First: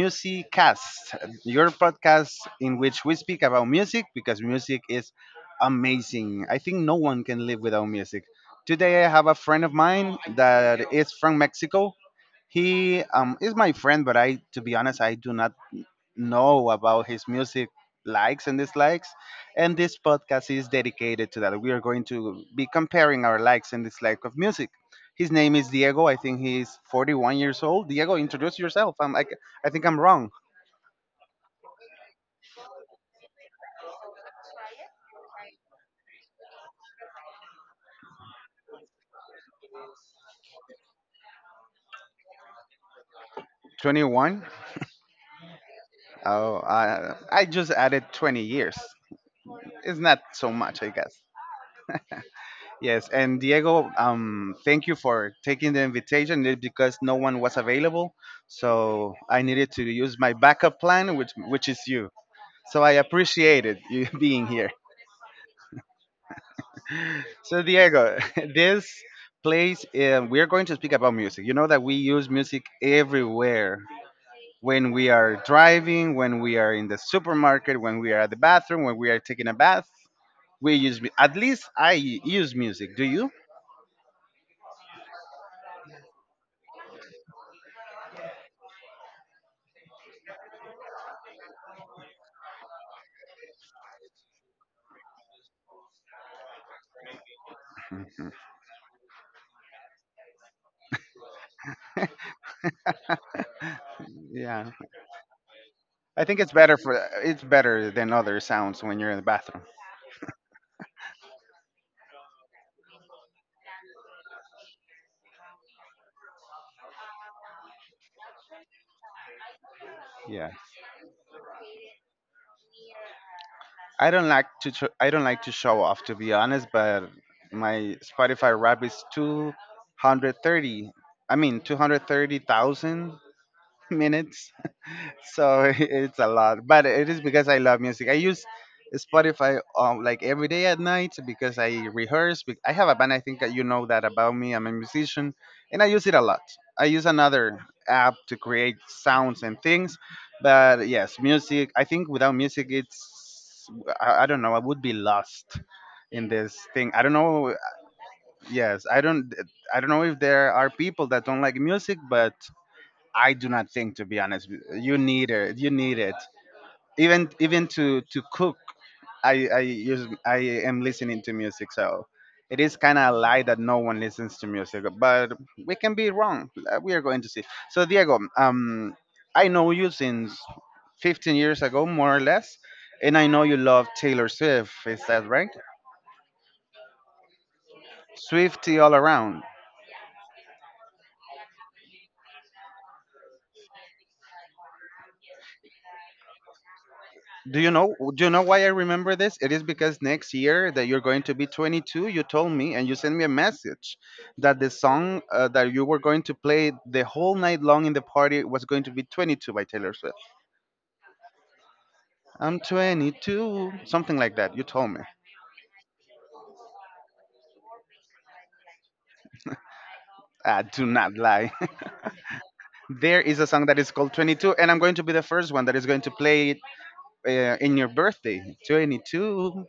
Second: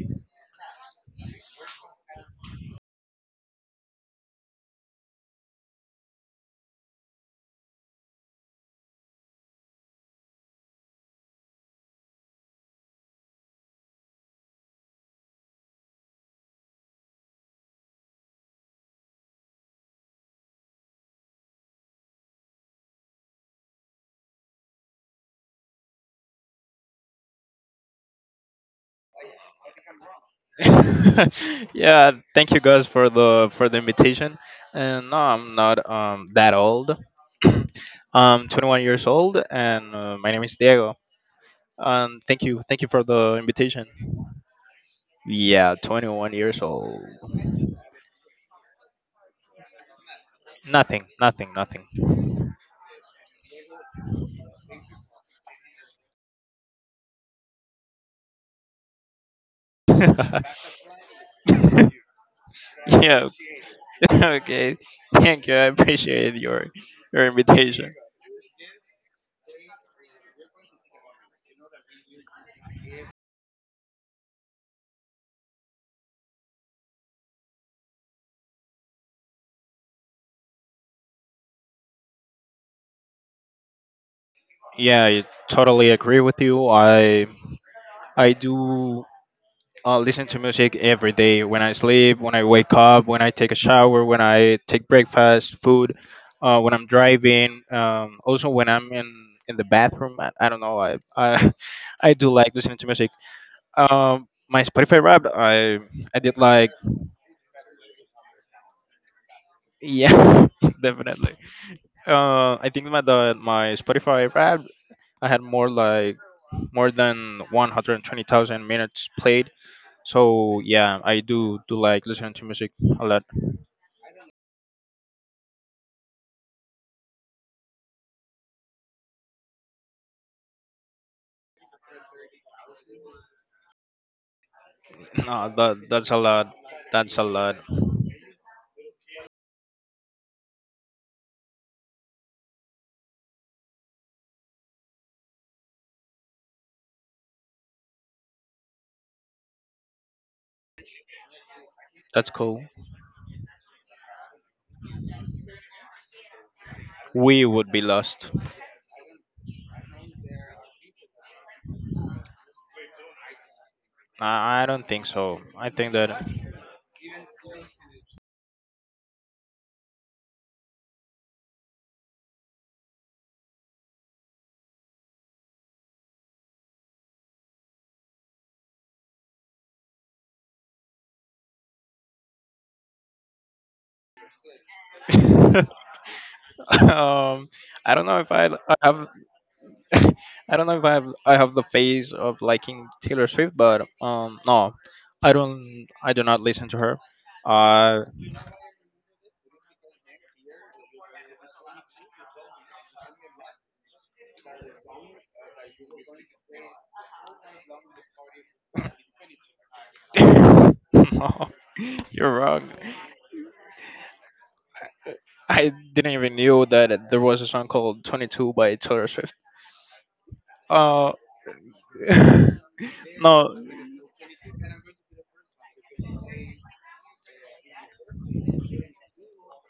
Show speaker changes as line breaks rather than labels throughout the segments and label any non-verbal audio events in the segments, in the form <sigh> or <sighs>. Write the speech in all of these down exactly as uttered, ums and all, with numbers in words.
Music Cast, your podcast in which we speak about music because music is amazing. I think no one can live without music. Today I have a friend of mine that is from Mexico. He um, is my friend, but I, to be honest, I do not know about his music likes and dislikes. And this podcast is dedicated to that. We are going to be comparing our likes and dislikes of music. His name is Diego. I think he's forty-one years old. Diego, introduce yourself. I'm like, I think I'm wrong.
<laughs> Yeah, thank you guys for the for the invitation. And no, I'm not um that old. <clears throat> I'm twenty-one years old, and uh, my name is Diego. And thank you thank you for the invitation.
twenty-one?
Yeah, twenty-one
Oh,
years old.
I, I just added twenty years. It's not so much, I
Nothing,
guess.
nothing, nothing.
Yes, and Diego, um, thank you for taking the invitation eh, because no one was available. So I needed to use my
<laughs>
backup plan, which which is you. So I
Yeah.
appreciate it you
<laughs>
<laughs> being here.
Okay, thank you. I appreciate your your
So
invitation.
Diego, <laughs> this place um, we're going to speak about music. You know that we use music everywhere. When we are driving, when we are in the supermarket, when we are at the bathroom, when we are taking a bath, we use mu- at least I use music. Do you?
Yeah, I totally agree with you. I I do uh, listen to music every day, when I sleep, when I wake up, when I take a shower, when I take breakfast, food, uh, when I'm driving, um,
Mhm.
also when I'm in, in the bathroom. I, I don't know. I, I <laughs> I do like listening to music. Um, my
Yeah.
Spotify rap, I I
I
did
think it's
like.
better for it's better than other sounds when you're in the bathroom.
Yeah, <laughs> definitely. Uh, I think my the, my Spotify rap, I had more like more than one hundred twenty thousand minutes played.
Yeah.
So yeah, I do do like listening to music a lot.
I don't like to sh- I don't like to show off, to be honest, but my Spotify rap is two hundred thirty. I mean two hundred thirty thousand <laughs> minutes,
<clears throat> No,
so
that
<laughs>
that's a
it's a
lot.
lot, but it
That's
is
a
because
lot.
I love music. I use Spotify um, like every day at night because I rehearse bec- I have a band. I think that you know that about me. I'm a musician, and I use it a lot. I use another app to create sounds and things. But yes, music, I think
That's
without
cool.
music it's i, I don't know, I would be lost in this thing, I don't
We
know.
would be lost.
Yes, i don't I don't know if there are people that don't like music, but I do not think, to be honest.
I, I don't
You
think
need
so.
it.
I
You
think
need it.
that...
Even even to to cook, I I use I am listening to music. So it is kind of a lie that no one listens to music, but we can be wrong. Uh, We are going to see. So Diego, um, I know you since fifteen years ago, more or less, and I know you love Taylor Swift. Is that right?
<laughs> um I don't know if I, I
Swifty all
have...
around.
<laughs> I don't know if I have I have the phase of liking Taylor Swift, but um no, I don't I do not listen to her.
Do you know?
Uh
Do you know why I remember this? It is because next year that you're going to be twenty-two. You told me, and you sent me a message that the song uh, that you were going to play the whole night long in the party was going to be twenty-two by Taylor Swift.
<laughs> no, you're
I'm
wrong.
twenty-two, something like that. You told me.
I didn't even knew that there was a song called twenty-two by Taylor Swift.
Ah, do
Uh,
not lie. <laughs>
<laughs>
There is a
no.
song that is called twenty-two, and I'm going to be the first one that is going to play it uh, in your birthday. twenty-two.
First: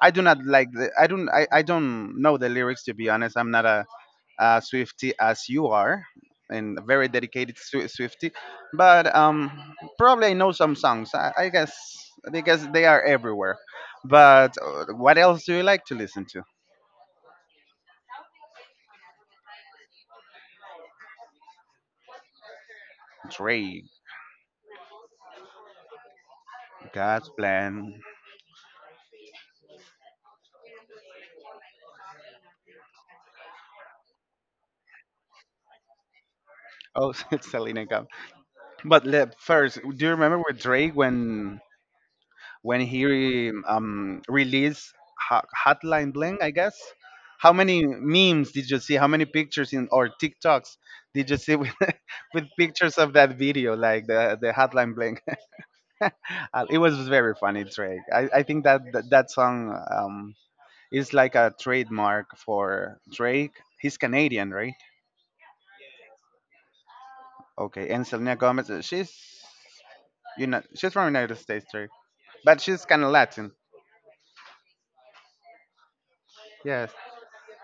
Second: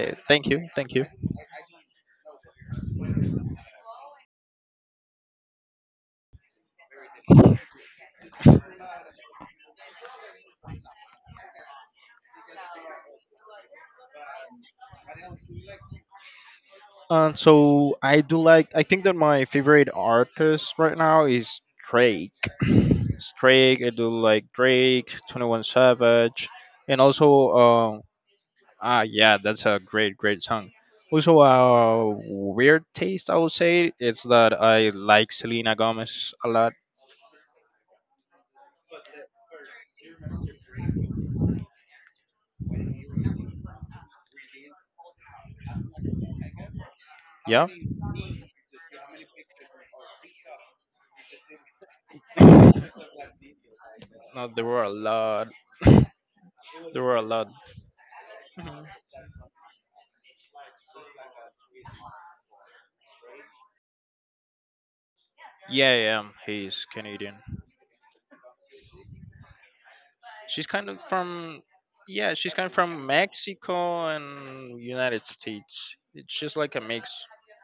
I do not
Thank you.
like the.
Thank you.
I don't. I, I don't know the lyrics, to be honest. I'm not a uh, Swifty as you are, and a very dedicated Swi- Swifty. But um, probably I know some songs. I, I guess, because they are everywhere. But uh, what else do you like to listen to?
And so I do like. I think that my favorite artist right now is Drake. <clears throat> It's Drake. I
Drake,
do like Drake, Twenty One Savage, and also
God's
um.
Plan.
Ah yeah, that's a great great song. Also, a weird taste I would say, is that I like Selena Gomez a lot.
Oh, <laughs> Selena Gomez. But le- first, do you remember with Drake when when he um, released Ho- Hotline Bling, I guess. How
Yeah.
many memes did you see? How many pictures in or TikToks did you see with, <laughs> with pictures of that video, like the
No,
the
there were a
Hotline Bling? <laughs>
lot.
Uh, it
There
was
were a
very
lot.
funny, Drake. I, I think that that, that song um, is like a trademark for Drake. He's Canadian, right?
Yeah, yeah. He's Canadian.
Okay, and Selena Gomez, uh, she's you know
She's kind
she's
of
from United
from
States, Drake,
Yeah, she's
but
kind of
she's kind
from
of Latin.
Mexico and United States. It's just like a
Yes,
mix.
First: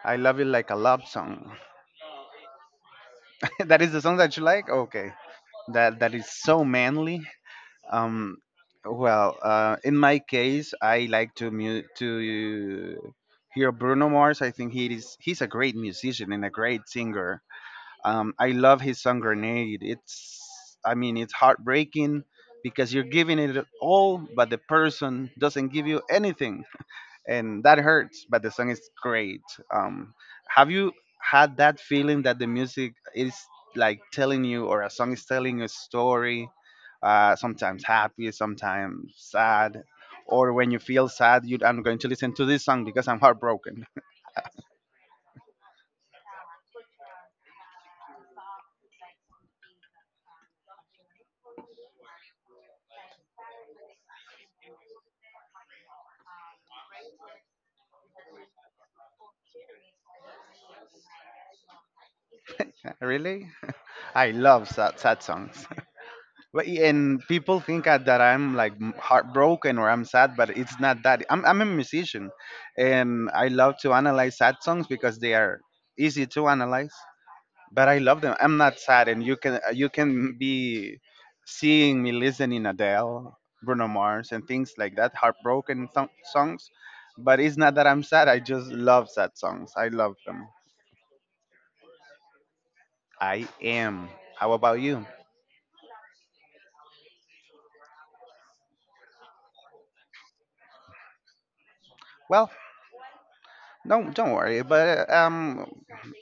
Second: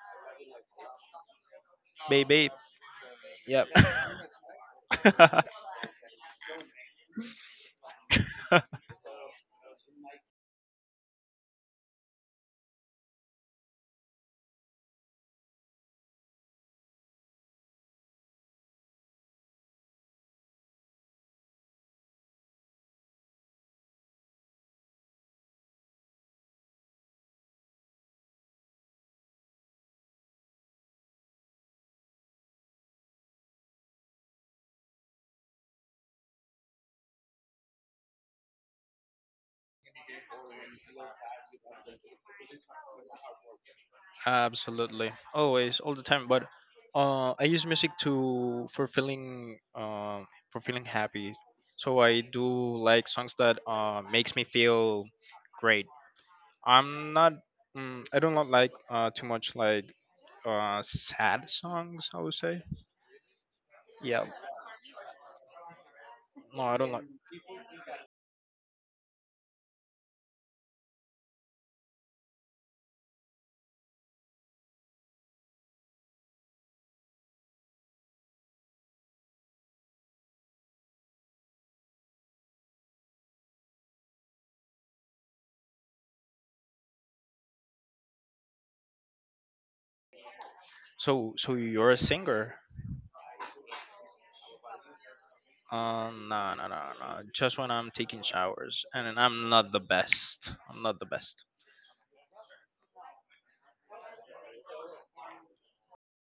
I love you like a love song.
Babe, babe. Yep.
<laughs> That is the song that you like. Okay,
<laughs>
that that is so manly. Um, well, uh, in my case, I like to mu- to hear Bruno Mars. I think he is he's a great musician and a great singer. Um, I love his song Grenade. It's I mean it's heartbreaking because you're giving it all, but the person doesn't give you anything, and that hurts, but the song is great. um have you had that feeling that the music is like telling you, or a song is telling you a story, uh sometimes happy, sometimes sad? Or when you feel sad, you I'm going to listen to this song because I'm heartbroken.
Absolutely. Always, all the time. But uh, I use music to for feeling uh, for feeling happy. So I do like songs that uh, makes me feel great. I'm not. Mm, I don't like uh, too much, like, uh, sad songs, I would say.
<laughs> Really?
Yeah.
I love sad, sad songs.
No,
But-
I don't like.
and people think I- that I'm like m- heartbroken or I'm sad, but it's not that. I'm I'm a musician, and I love to analyze sad songs because they are easy to analyze. But I love them. I'm not sad, and you can uh, you can be seeing me listening Adele, Bruno Mars, and things like that, heartbroken th- songs. But it's not that I'm sad. I just love sad songs. I love them.
So so you're a singer?
I am. How about you?
Uh, no, no, no, no. Just when I'm taking showers, and I'm not the best. I'm not the best.
Well, no, don't worry. But uh, um,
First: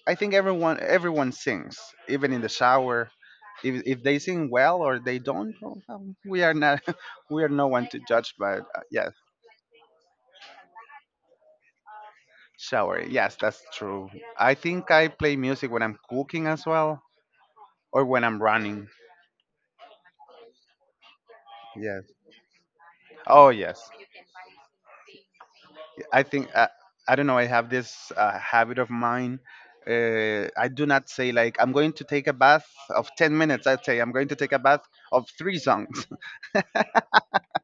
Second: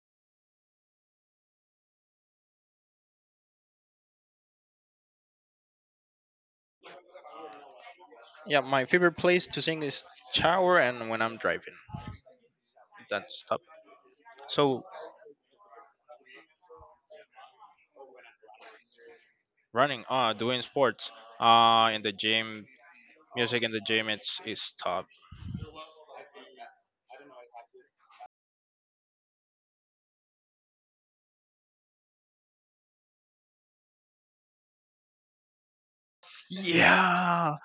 I think everyone everyone sings, even in the shower. If if they sing well or they don't, well, um, we are not <laughs> we are no one to judge.
Yeah,
But uh,
my
yes,
favorite place to sing is shower and when I'm driving.
shower. Yes,
That's top.
that's true. I
So
think I play music when I'm cooking as well, or when I'm running.
running, uh, doing sports, uh, in
Yes.
the gym.
Oh
Music in the
yes.
gym, it's it's top.
I think uh, I don't know. I have this uh, habit of mine. Uh, I do not say like I'm going to take a bath of ten minutes. I say I'm going to take a bath of three songs. <laughs>
Yeah,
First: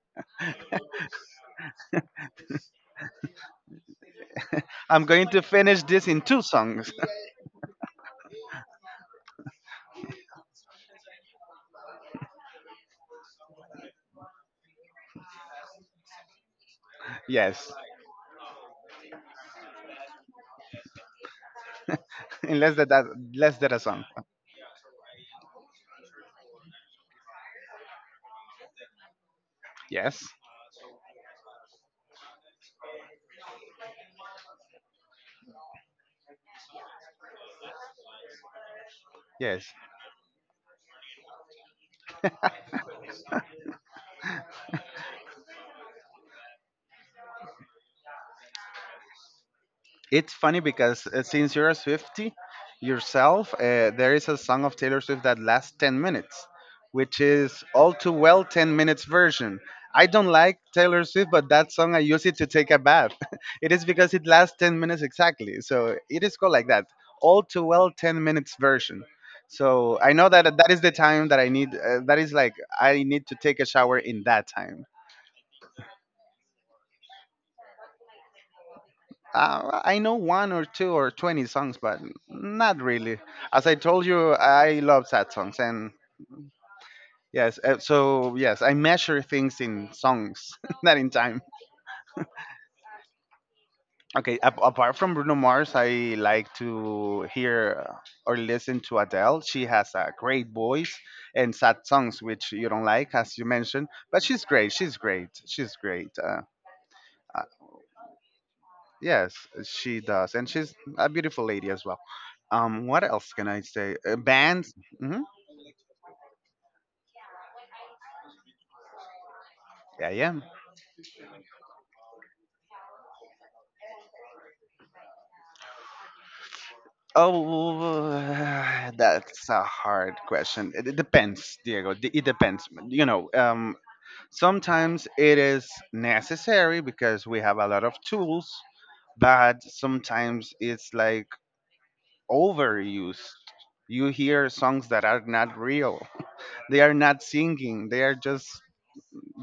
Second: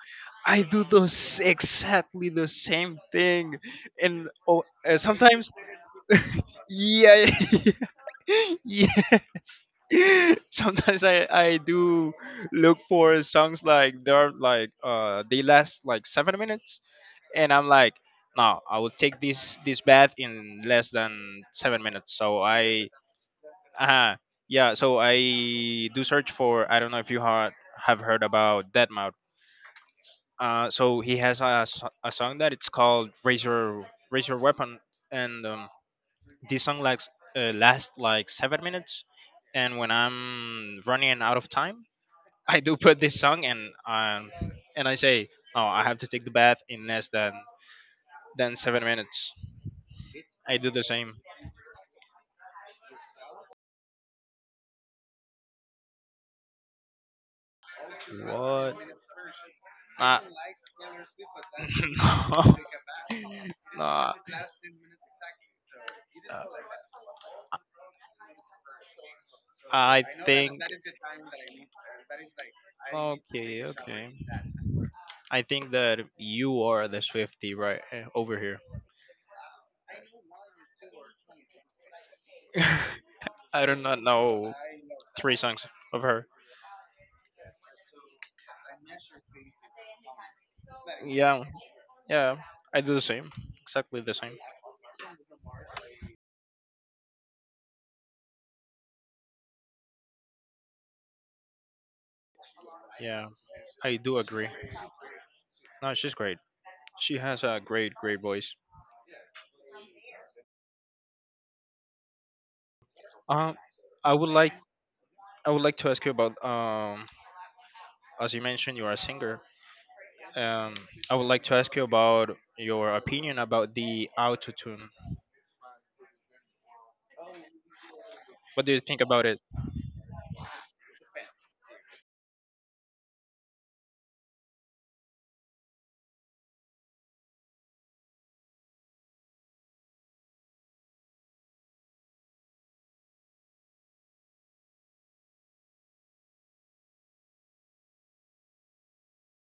I do those exactly the same thing, and oh, uh,
I'm going to
sometimes...
finish this in two
<laughs>
songs.
yeah. <laughs> Yes. <laughs> Sometimes I I do look for songs like they're like uh they last like seven minutes,
<laughs>
and I'm
Yes.
like, no, I will take this this bath in less than seven minutes. So
unless
I...
that, that unless that a song,
uh yeah, so I do search for... I don't know if you heard, have heard about Deadmau Mouth.
yes
Uh, so he has a, s- a song that it's called Razor Razor Weapon, and um, this song likes uh, lasts like seven minutes,
yes.
and when I'm running out of time, <laughs> I do put this song, and um, and I say, oh, I have to take the bath in less than than seven minutes.
It's
I
funny
do the
because
same.
uh, since you're a Swifty yourself, uh, there is a song of Taylor Swift that lasts ten minutes, which is All Too Well
What?
ten minutes version. I
Uh,
don't like Taylor Swift, but that song I use it to take a bath.
<laughs> no.
<laughs> It is
No.
because it lasts ten minutes exactly, so it is called like that, All Too Well ten minutes version. So
Uh, I
I know that
think.
that is the time that I need, uh, that is like I need to take
Okay,
a shower
okay.
in that time.
I think that you are the Swifty, right, eh, over here.
Uh, I know one or two or twenty songs, but not really.
<laughs> I
As
do
I
not
told you,
know
I love sad
three
songs.
songs
And
of her.
yes, uh, so yes, I measure things in songs, <laughs> not in time.
Yeah, yeah. I do the same. Exactly the same.
Okay, ap- apart from Bruno Mars, I like to hear or listen to Adele. She has a great voice and sad songs, which you don't like,
Yeah,
as you mentioned,
I do
but she's
agree.
great. She's great. She's
No,
great.
she's great.
Uh,
She has a great, great voice.
Yes, uh, she does, and she's a beautiful lady as well. Um, what else can
Um,
I say?
I
Uh,
would like,
bands? Hmm.
I would like to ask you about um, as you mentioned, you are a singer.
Yeah, yeah.
Um, I would like to ask you about your opinion about the auto tune.
Oh,
What do you
<sighs>
think about it?
that's a hard question. It, it depends, Diego. D- It depends. You know, um, sometimes it is necessary because we have a lot of tools, but sometimes it's like overused. You hear songs that are not real. <laughs> They are not singing. They are just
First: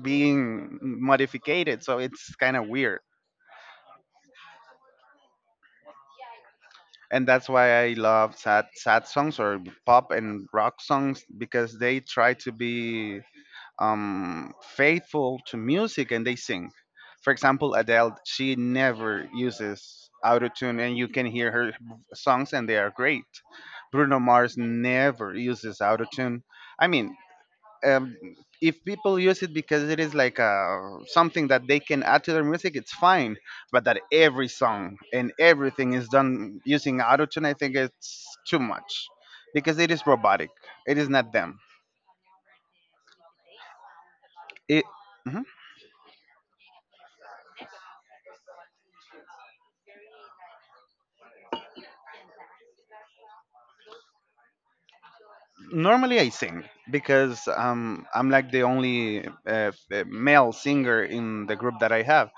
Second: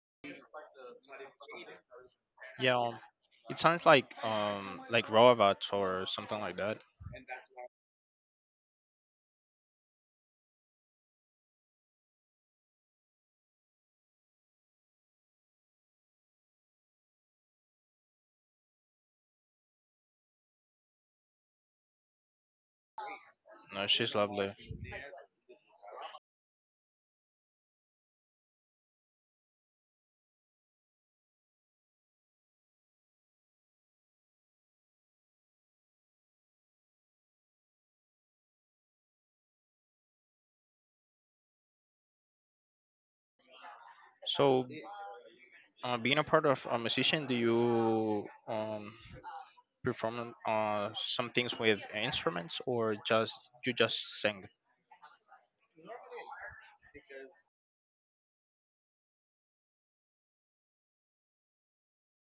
being modified, so it's kind of
Yeah, um,
weird,
it sounds like um like Roavat or something like that.
and that's why I love sad, sad songs, or pop and rock songs, because they try to be um, faithful to music, and they sing. For example, Adele, she never uses auto tune, and you can hear her songs, and they are great.
No, she's
Bruno
lovely.
Mars never uses auto tune. I mean, um, if people use it because it is like a, something that they can add to their music, it's fine. But that every song and everything is done using autotune, I think it's too much, because it is robotic. It is not them.
So,
It. Mhm.
uh, being a part of a musician, do you um perform uh some things with instruments, or just you just sing?
Normally I sing because um, I'm like the only uh, f- uh, male singer in the group that I have.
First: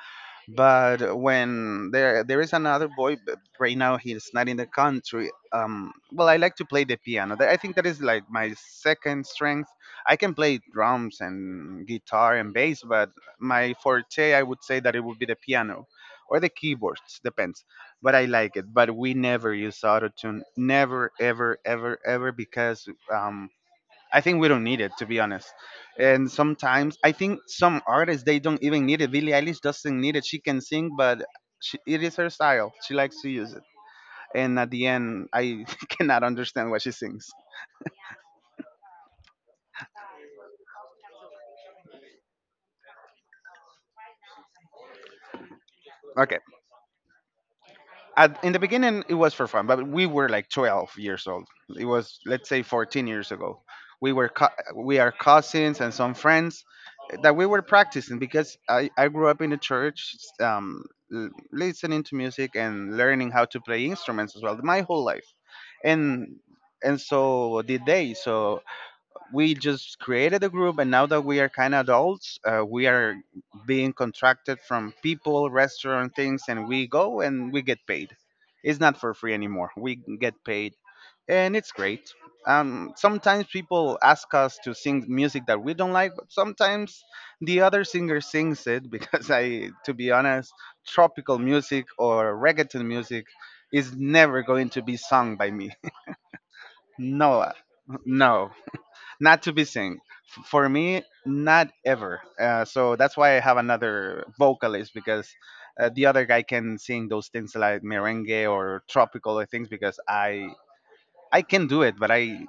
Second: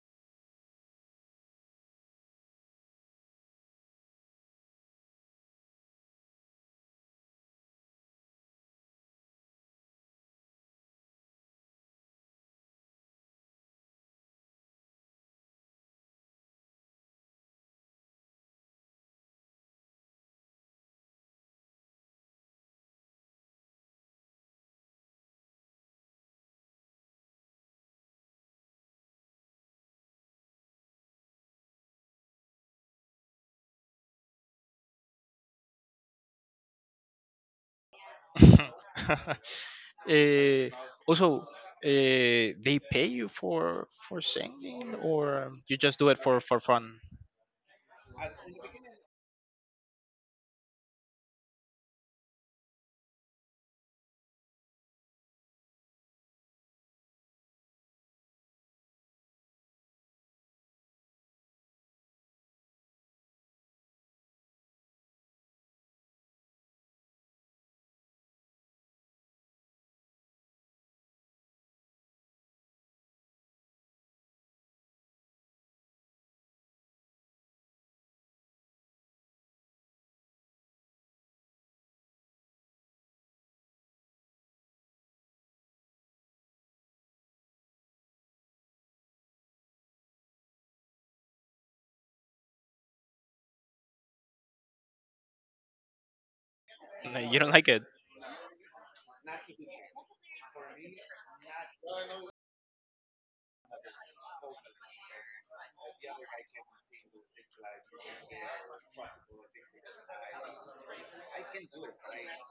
But when there there is another boy, but right now he's not in the country. Um, well, I like to play the piano. That- I think that is like my second strength. I can play drums and guitar and bass, but my forte, I would say that it would be the piano or the keyboards, depends. But I like it. But we never use auto tune, never, ever, ever, ever, because um, I think we don't need it, to be honest. And sometimes I think some artists they don't even need it. Billie Eilish doesn't need it. She can sing, but she, it is her style. She likes to use it. And at the end, I <laughs> cannot understand what she sings.
<laughs> Eh, also, uh, they pay you for for singing, or you just do it for
Okay,
for fun?
at, in the beginning it was for fun, but we were like twelve years old. It was let's say fourteen years ago. We were co- we are cousins and some friends that we were practicing because I, I grew up in the church, um, l- listening to music and learning how to play instruments as well my whole life, and and so did they. So we just created a group, and now that we are kind of adults, uh, we are being contracted from people, restaurant things, and we go and we get paid. It's not for free anymore. We get paid and it's great. Um, sometimes people ask us to sing music that we don't like, but sometimes the other singer sings it <laughs> because I, to be honest, tropical music or reggaeton music is never going to be sung by me. <laughs>
No, you
No,
don't
uh,
like it.
no, not to be seen. F- For me, not ever. Uh, so that's why I have another vocalist, because uh, the other guy can sing those things like merengue or tropical things, because I I can do it, but I,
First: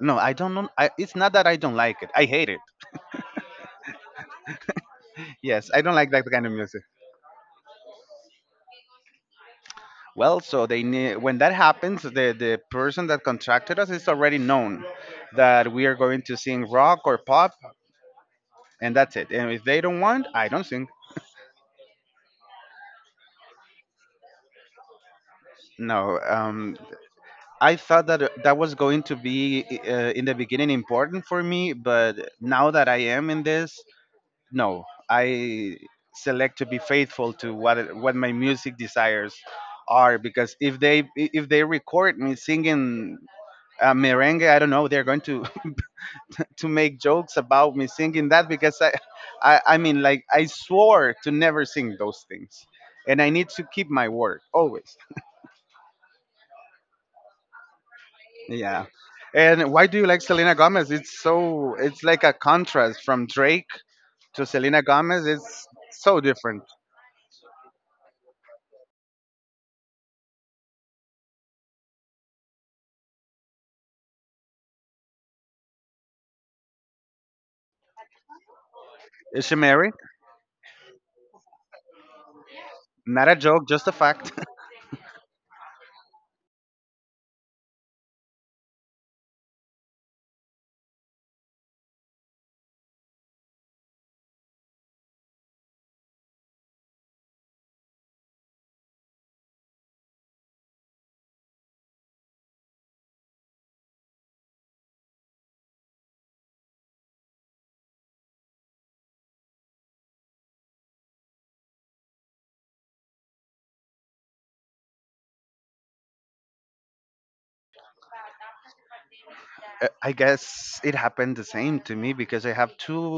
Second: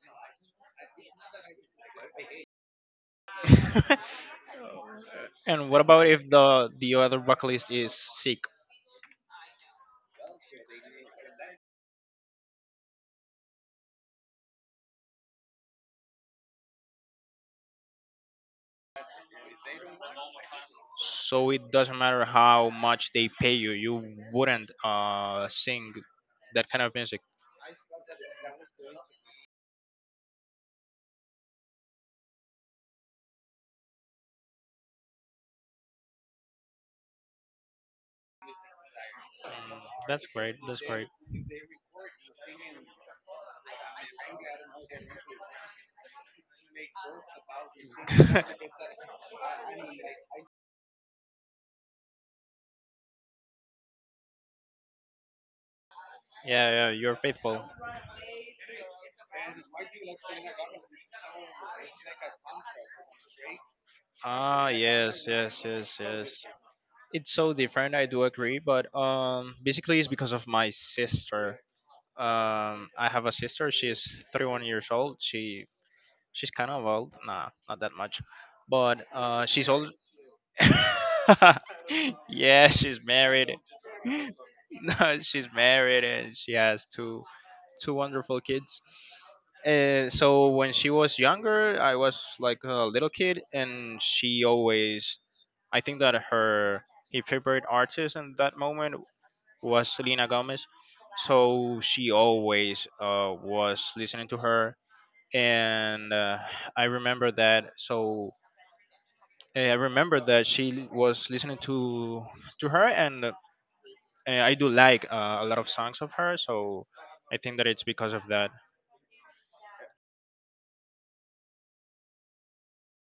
no, I don't know. I, it's not that I don't like it. I hate it.
<laughs>
Yes,
And what
I don't
about
like that
if
kind of
the
music.
the other vocalist is sick?
Well, so they need, when that happens, the the person that contracted us is already known that we are going to sing rock or pop, and that's it. And if they don't want, I don't sing.
So it doesn't matter how much they pay you, you wouldn't uh, sing
No,
that
um,
kind of music.
I thought that uh, that was going to be uh, in the beginning important for me, but now that I am in this, no, I select to be faithful to what what my music desires
Mm,
are,
That's
because
great.
if
That's
they
great.
if
<laughs>
they record me singing, uh, merengue, I don't know, they're going to <laughs> to make jokes about me singing
Yeah,
that, because I, I I mean, like, I swore to never sing those things, and I need to keep my word always.
yeah, you're faithful.
Yeah. And why do you like Selena Gomez? It's so, it's like a contrast from Drake to
Ah,
Selena Gomez.
yes, yes,
It's
yes,
so
yes.
different.
It's so different. I do agree, but um, basically it's because of my sister. Um, I have a sister. She's thirty-one years old. She she's kind of old. Nah, not that much, but
Is
uh,
she
she's
married?
old. <laughs> Yeah, she's
Not a
married.
joke, just a fact.
<laughs>
<laughs>
No, she's married, and she has two two wonderful kids. And so when she was younger, I was like a little kid, and she always. I think that her her favorite artist in that moment was Selena Gomez. So she always uh, was listening to her, and uh, I remember that. So uh, I remember that she was listening to to her, and, uh, I do like uh, a lot of songs of her. So I think that it's because of that.
Uh, I guess it happened the same to me, because I have two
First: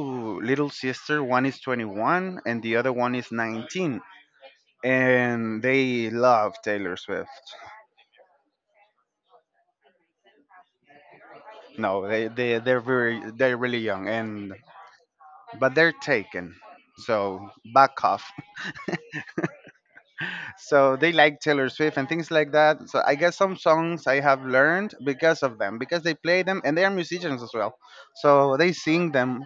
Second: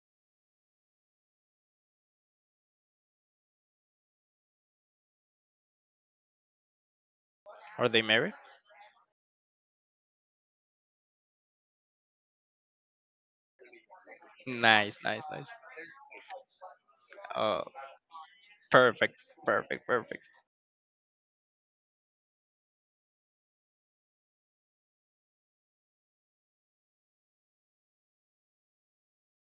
little sisters. One is twenty-one and the other one is nineteen, and they love Taylor Swift.
Are they married?
No, they they they're very, they're really young, and
Nice, nice, nice.
but they're taken. So
Uh,
back off. <laughs>
Perfect, perfect, perfect.
So they like Taylor Swift and things like that. So I guess some songs I have learned because of them, because they play them and they are musicians as well, so they sing them.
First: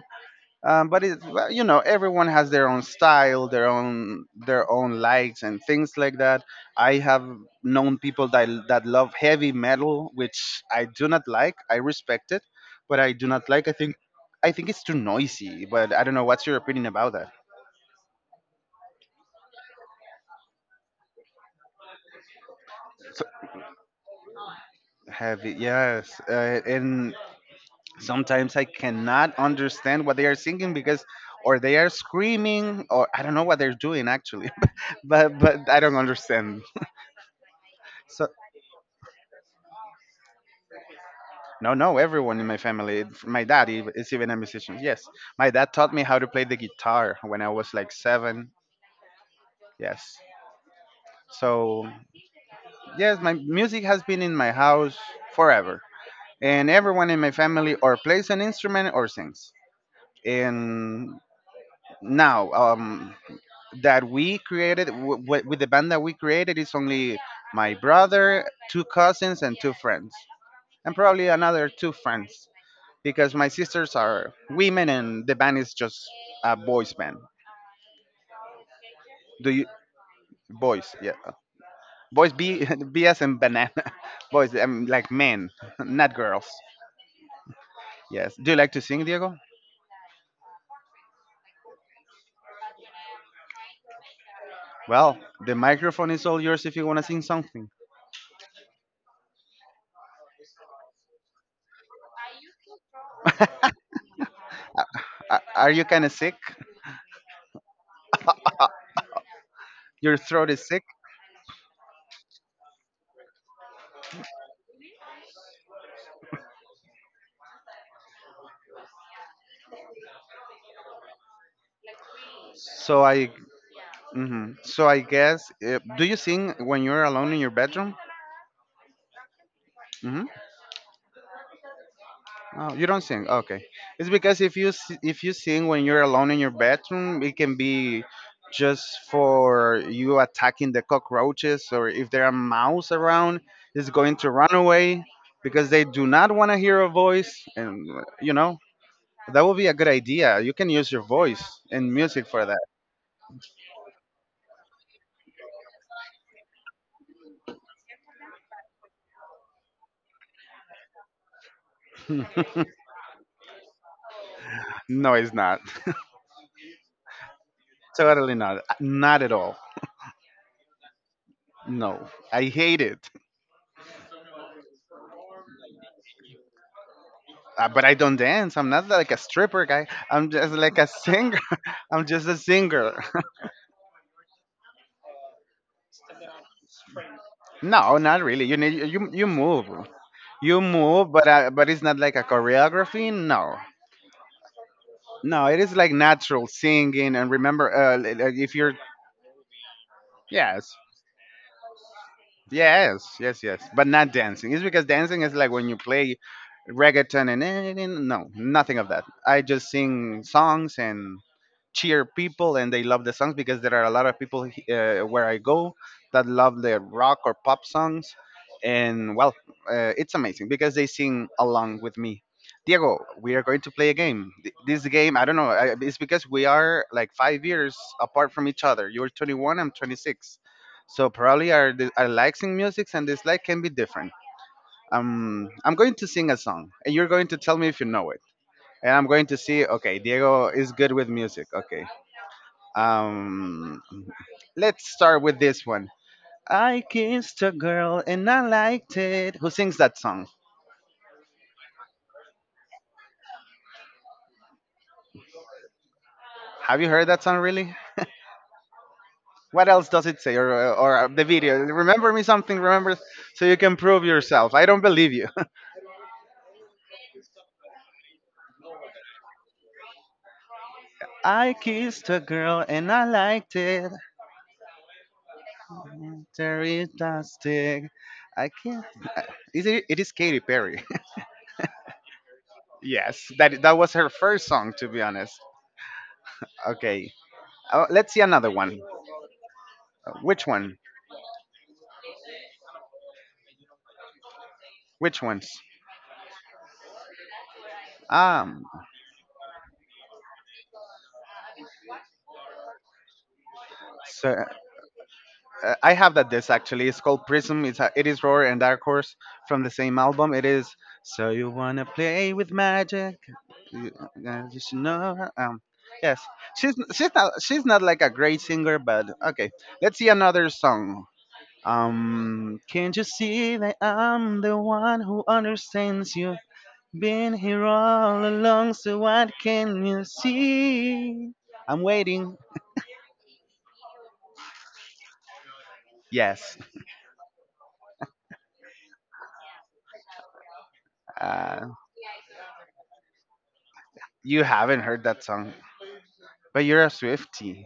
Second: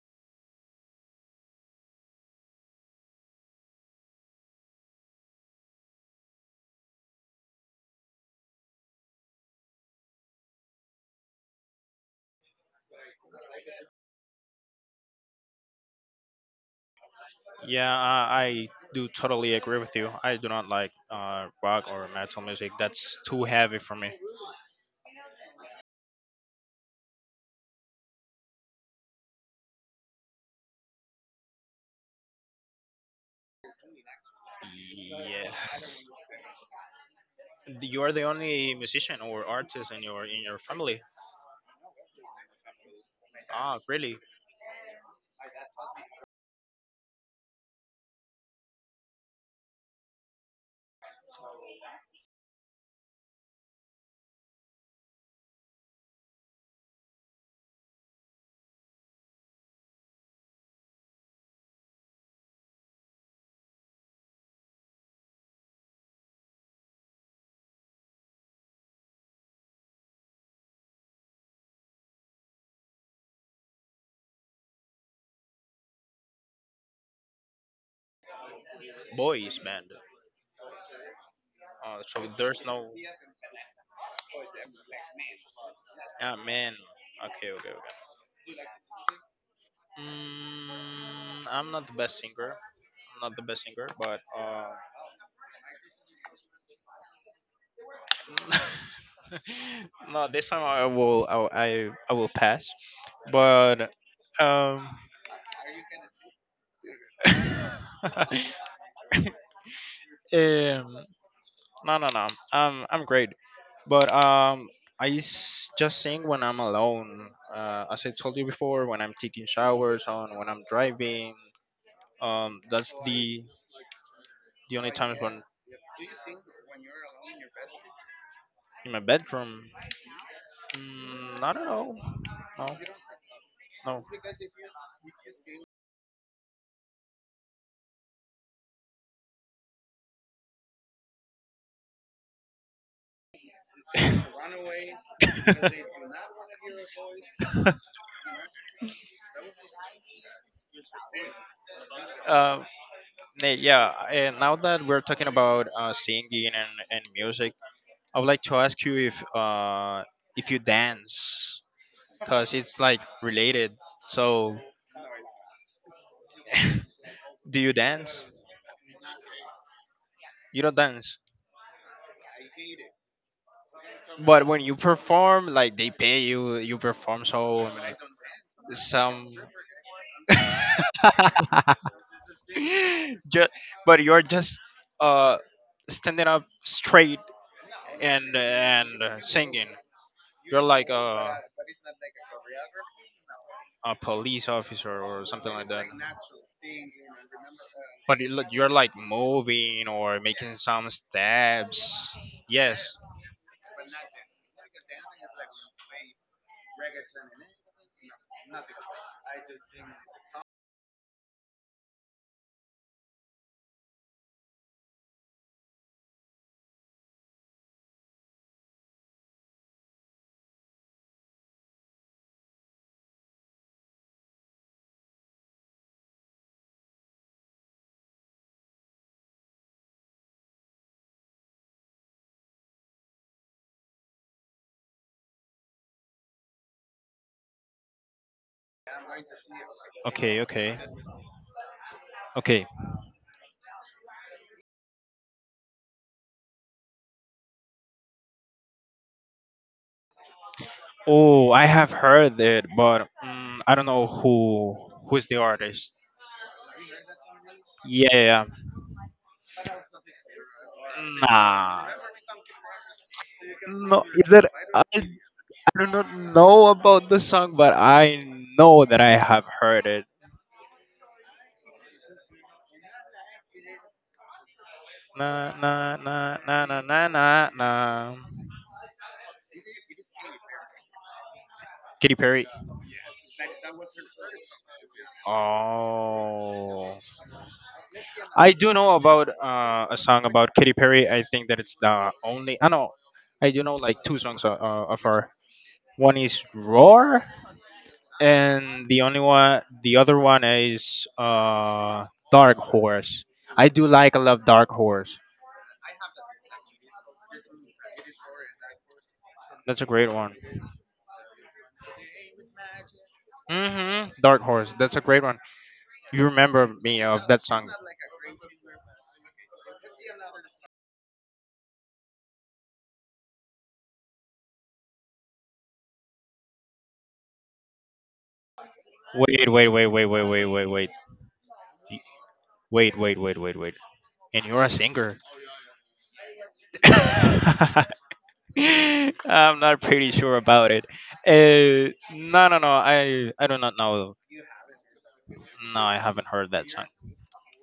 Um, but it's, well, you know, everyone has their own style, their own, their own likes and things like that. I have known people that that love heavy metal, which I do not like. I respect it, but I do not like. I think I think it's too noisy. But I don't know. What's your opinion about that?
Yeah, I, I do totally agree with you. I do not like uh, rock or metal music. That's too heavy for me.
Heavy, yes. Uh, and sometimes I cannot understand what they are singing, because or they are screaming or I don't know what they're doing actually. <laughs> but
Yeah.
but I don't understand,
You are the
so
only musician or artist in your in your family.
no, no, everyone in my family, my dad
Ah,
ev- is
really?
even a musician, yes. My dad taught me how to play the guitar when I was like seven, yes, so yes, my music has been in my house forever, and everyone in my family or plays an instrument or sings. And now, um that we created w- w- with the band that we created is only my brother, two cousins, and two friends, and probably another two friends, because my sisters are women and the band is just a boys band. Do
Boys
you
band.
boys? Yeah,
Oh, so
boys.
there's
B,
no.
<laughs> B as in banana. <laughs> Boys. I'm like men, <laughs> not
Ah,
girls.
man. Okay, okay, okay.
Yes. Do you like to sing, Diego?
Mm, I'm not the best singer. I'm not the best singer, but uh,
Well, the microphone is all yours if you want to sing something.
<laughs> no, this time I will I will- I, I will pass. But um,
A- Are you kind of sick? Your
<laughs>
throat is sick,
um, No, no, no. Um, I'm great, but um, I s- just sing when I'm alone. Uh, as I told you before, when I'm taking showers, on when I'm driving. Um, that's
so I,
the
hmm.
the
So
only
I
times
guess,
when
uh, do you sing when you're alone in your bedroom?
in my bedroom.
Hmm.
Mm, I don't know.
Oh, you don't sing. Okay,
No,
it's because if you s- if you sing when you're alone in your bedroom, it can be just for you attacking the cockroaches, or if there are mouse around, it's going to run away, because they do not want to hear a voice.
no.
And, you know, that would be a good idea. You can use your voice and
<laughs>
music for that.
um, Nate, yeah, and now that we're talking about uh, singing and, and music, I would like to ask you if uh, if you dance, because
<laughs>
it's like related. So...
No, it's not.
<laughs> Do you dance?
Totally not. Not at all.
You don't dance.
No, I hate it.
But when you perform, like they pay you, you perform. So I
Uh,
mean,
but I
like
don't dance. I'm not like a
some.
stripper guy. I'm just like a singer.
<laughs>
<laughs> I'm just a singer.
Just, but you're just uh standing up straight
<laughs> No, not
and
really. You need,
and
you
uh,
you
singing.
move, you
You're like
move, but
a
uh, but it's not like a choreography. No,
a police officer or
no,
something
it
like
is
that.
like natural singing. And remember, uh, li-
But it,
like
look,
if
you're
you're,
like moving or making
yes,
some steps. Yes.
yes, yes, yes, but not dancing. It's because dancing is like when you play reggaeton and eh, eh, eh, no, nothing of that. I just sing songs and cheer people, and they love the songs because there are a lot of people uh, where I go that love the rock or pop songs. And well, uh, it's amazing because they sing along with me. Diego, we are going to play a game. Th- This game, I don't know, I- it's because we are like five years apart from each other. You're twenty-one, I'm twenty-six. So probably our, di- our likes in music and dislike can be different. Um, I'm going to sing a song, and you're going to tell me if you know it. And I'm going to see, okay,
Okay.
Diego is
Okay.
good with music. Okay.
Okay.
Um, let's start with this one. I kissed a girl and I liked it. Who sings that song?
Oh, I have heard it, but mm, I don't know who who's the artist.
Have you heard that song, really?
Yeah,
What else does it say? Or, or the video?
nah.
Remember me something, remember? So you can prove
No, is that
yourself. I don't
I, I
believe you.
do not know about the song, but I know that I have heard it.
<laughs> I kissed a girl and I liked it.
Na na na na na
Very
na na na.
plastic. I can't. Is it, it is Katy Perry.
Katy Perry.
<laughs> Yes, that, that was her first song, to be honest.
Oh,
Okay, uh, let's see another
I do
one.
know about uh, a
Uh,
song
Which
about Katy
one?
Perry. I think that it's the only. I know. I do know like two songs uh, uh, of
Which
her.
ones?
One is Roar,
Um,
and the only one, the other one is uh, Dark Horse. I do like, I
So
love Dark Horse.
uh, I have that disc actually. It's called Prism. It's a, it is Roar and Dark Horse from the
That's a
same
great
album.
one.
It is So You Wanna Play with Magic? You,
hmm
uh,
Dark
you
Horse.
should
That's a
know
great
her.
one.
Um, yes,
You
she's
remember me
she's
of
not
that
she's
song?
not like a great singer, but okay. Let's see another song. Um, can't you see that I'm the one who understands you? Been here all along, so what
Wait, wait,
can
wait,
you
wait, wait, wait, wait, wait,
see? I'm waiting.
wait, wait, wait, wait, wait. And you're a singer.
Yes.
<laughs> I'm not pretty sure about it.
Uh,
Uh, no, no, no. I I do not know.
you haven't heard that song.
No, I haven't heard
But
that
you're a
song.
Swiftie.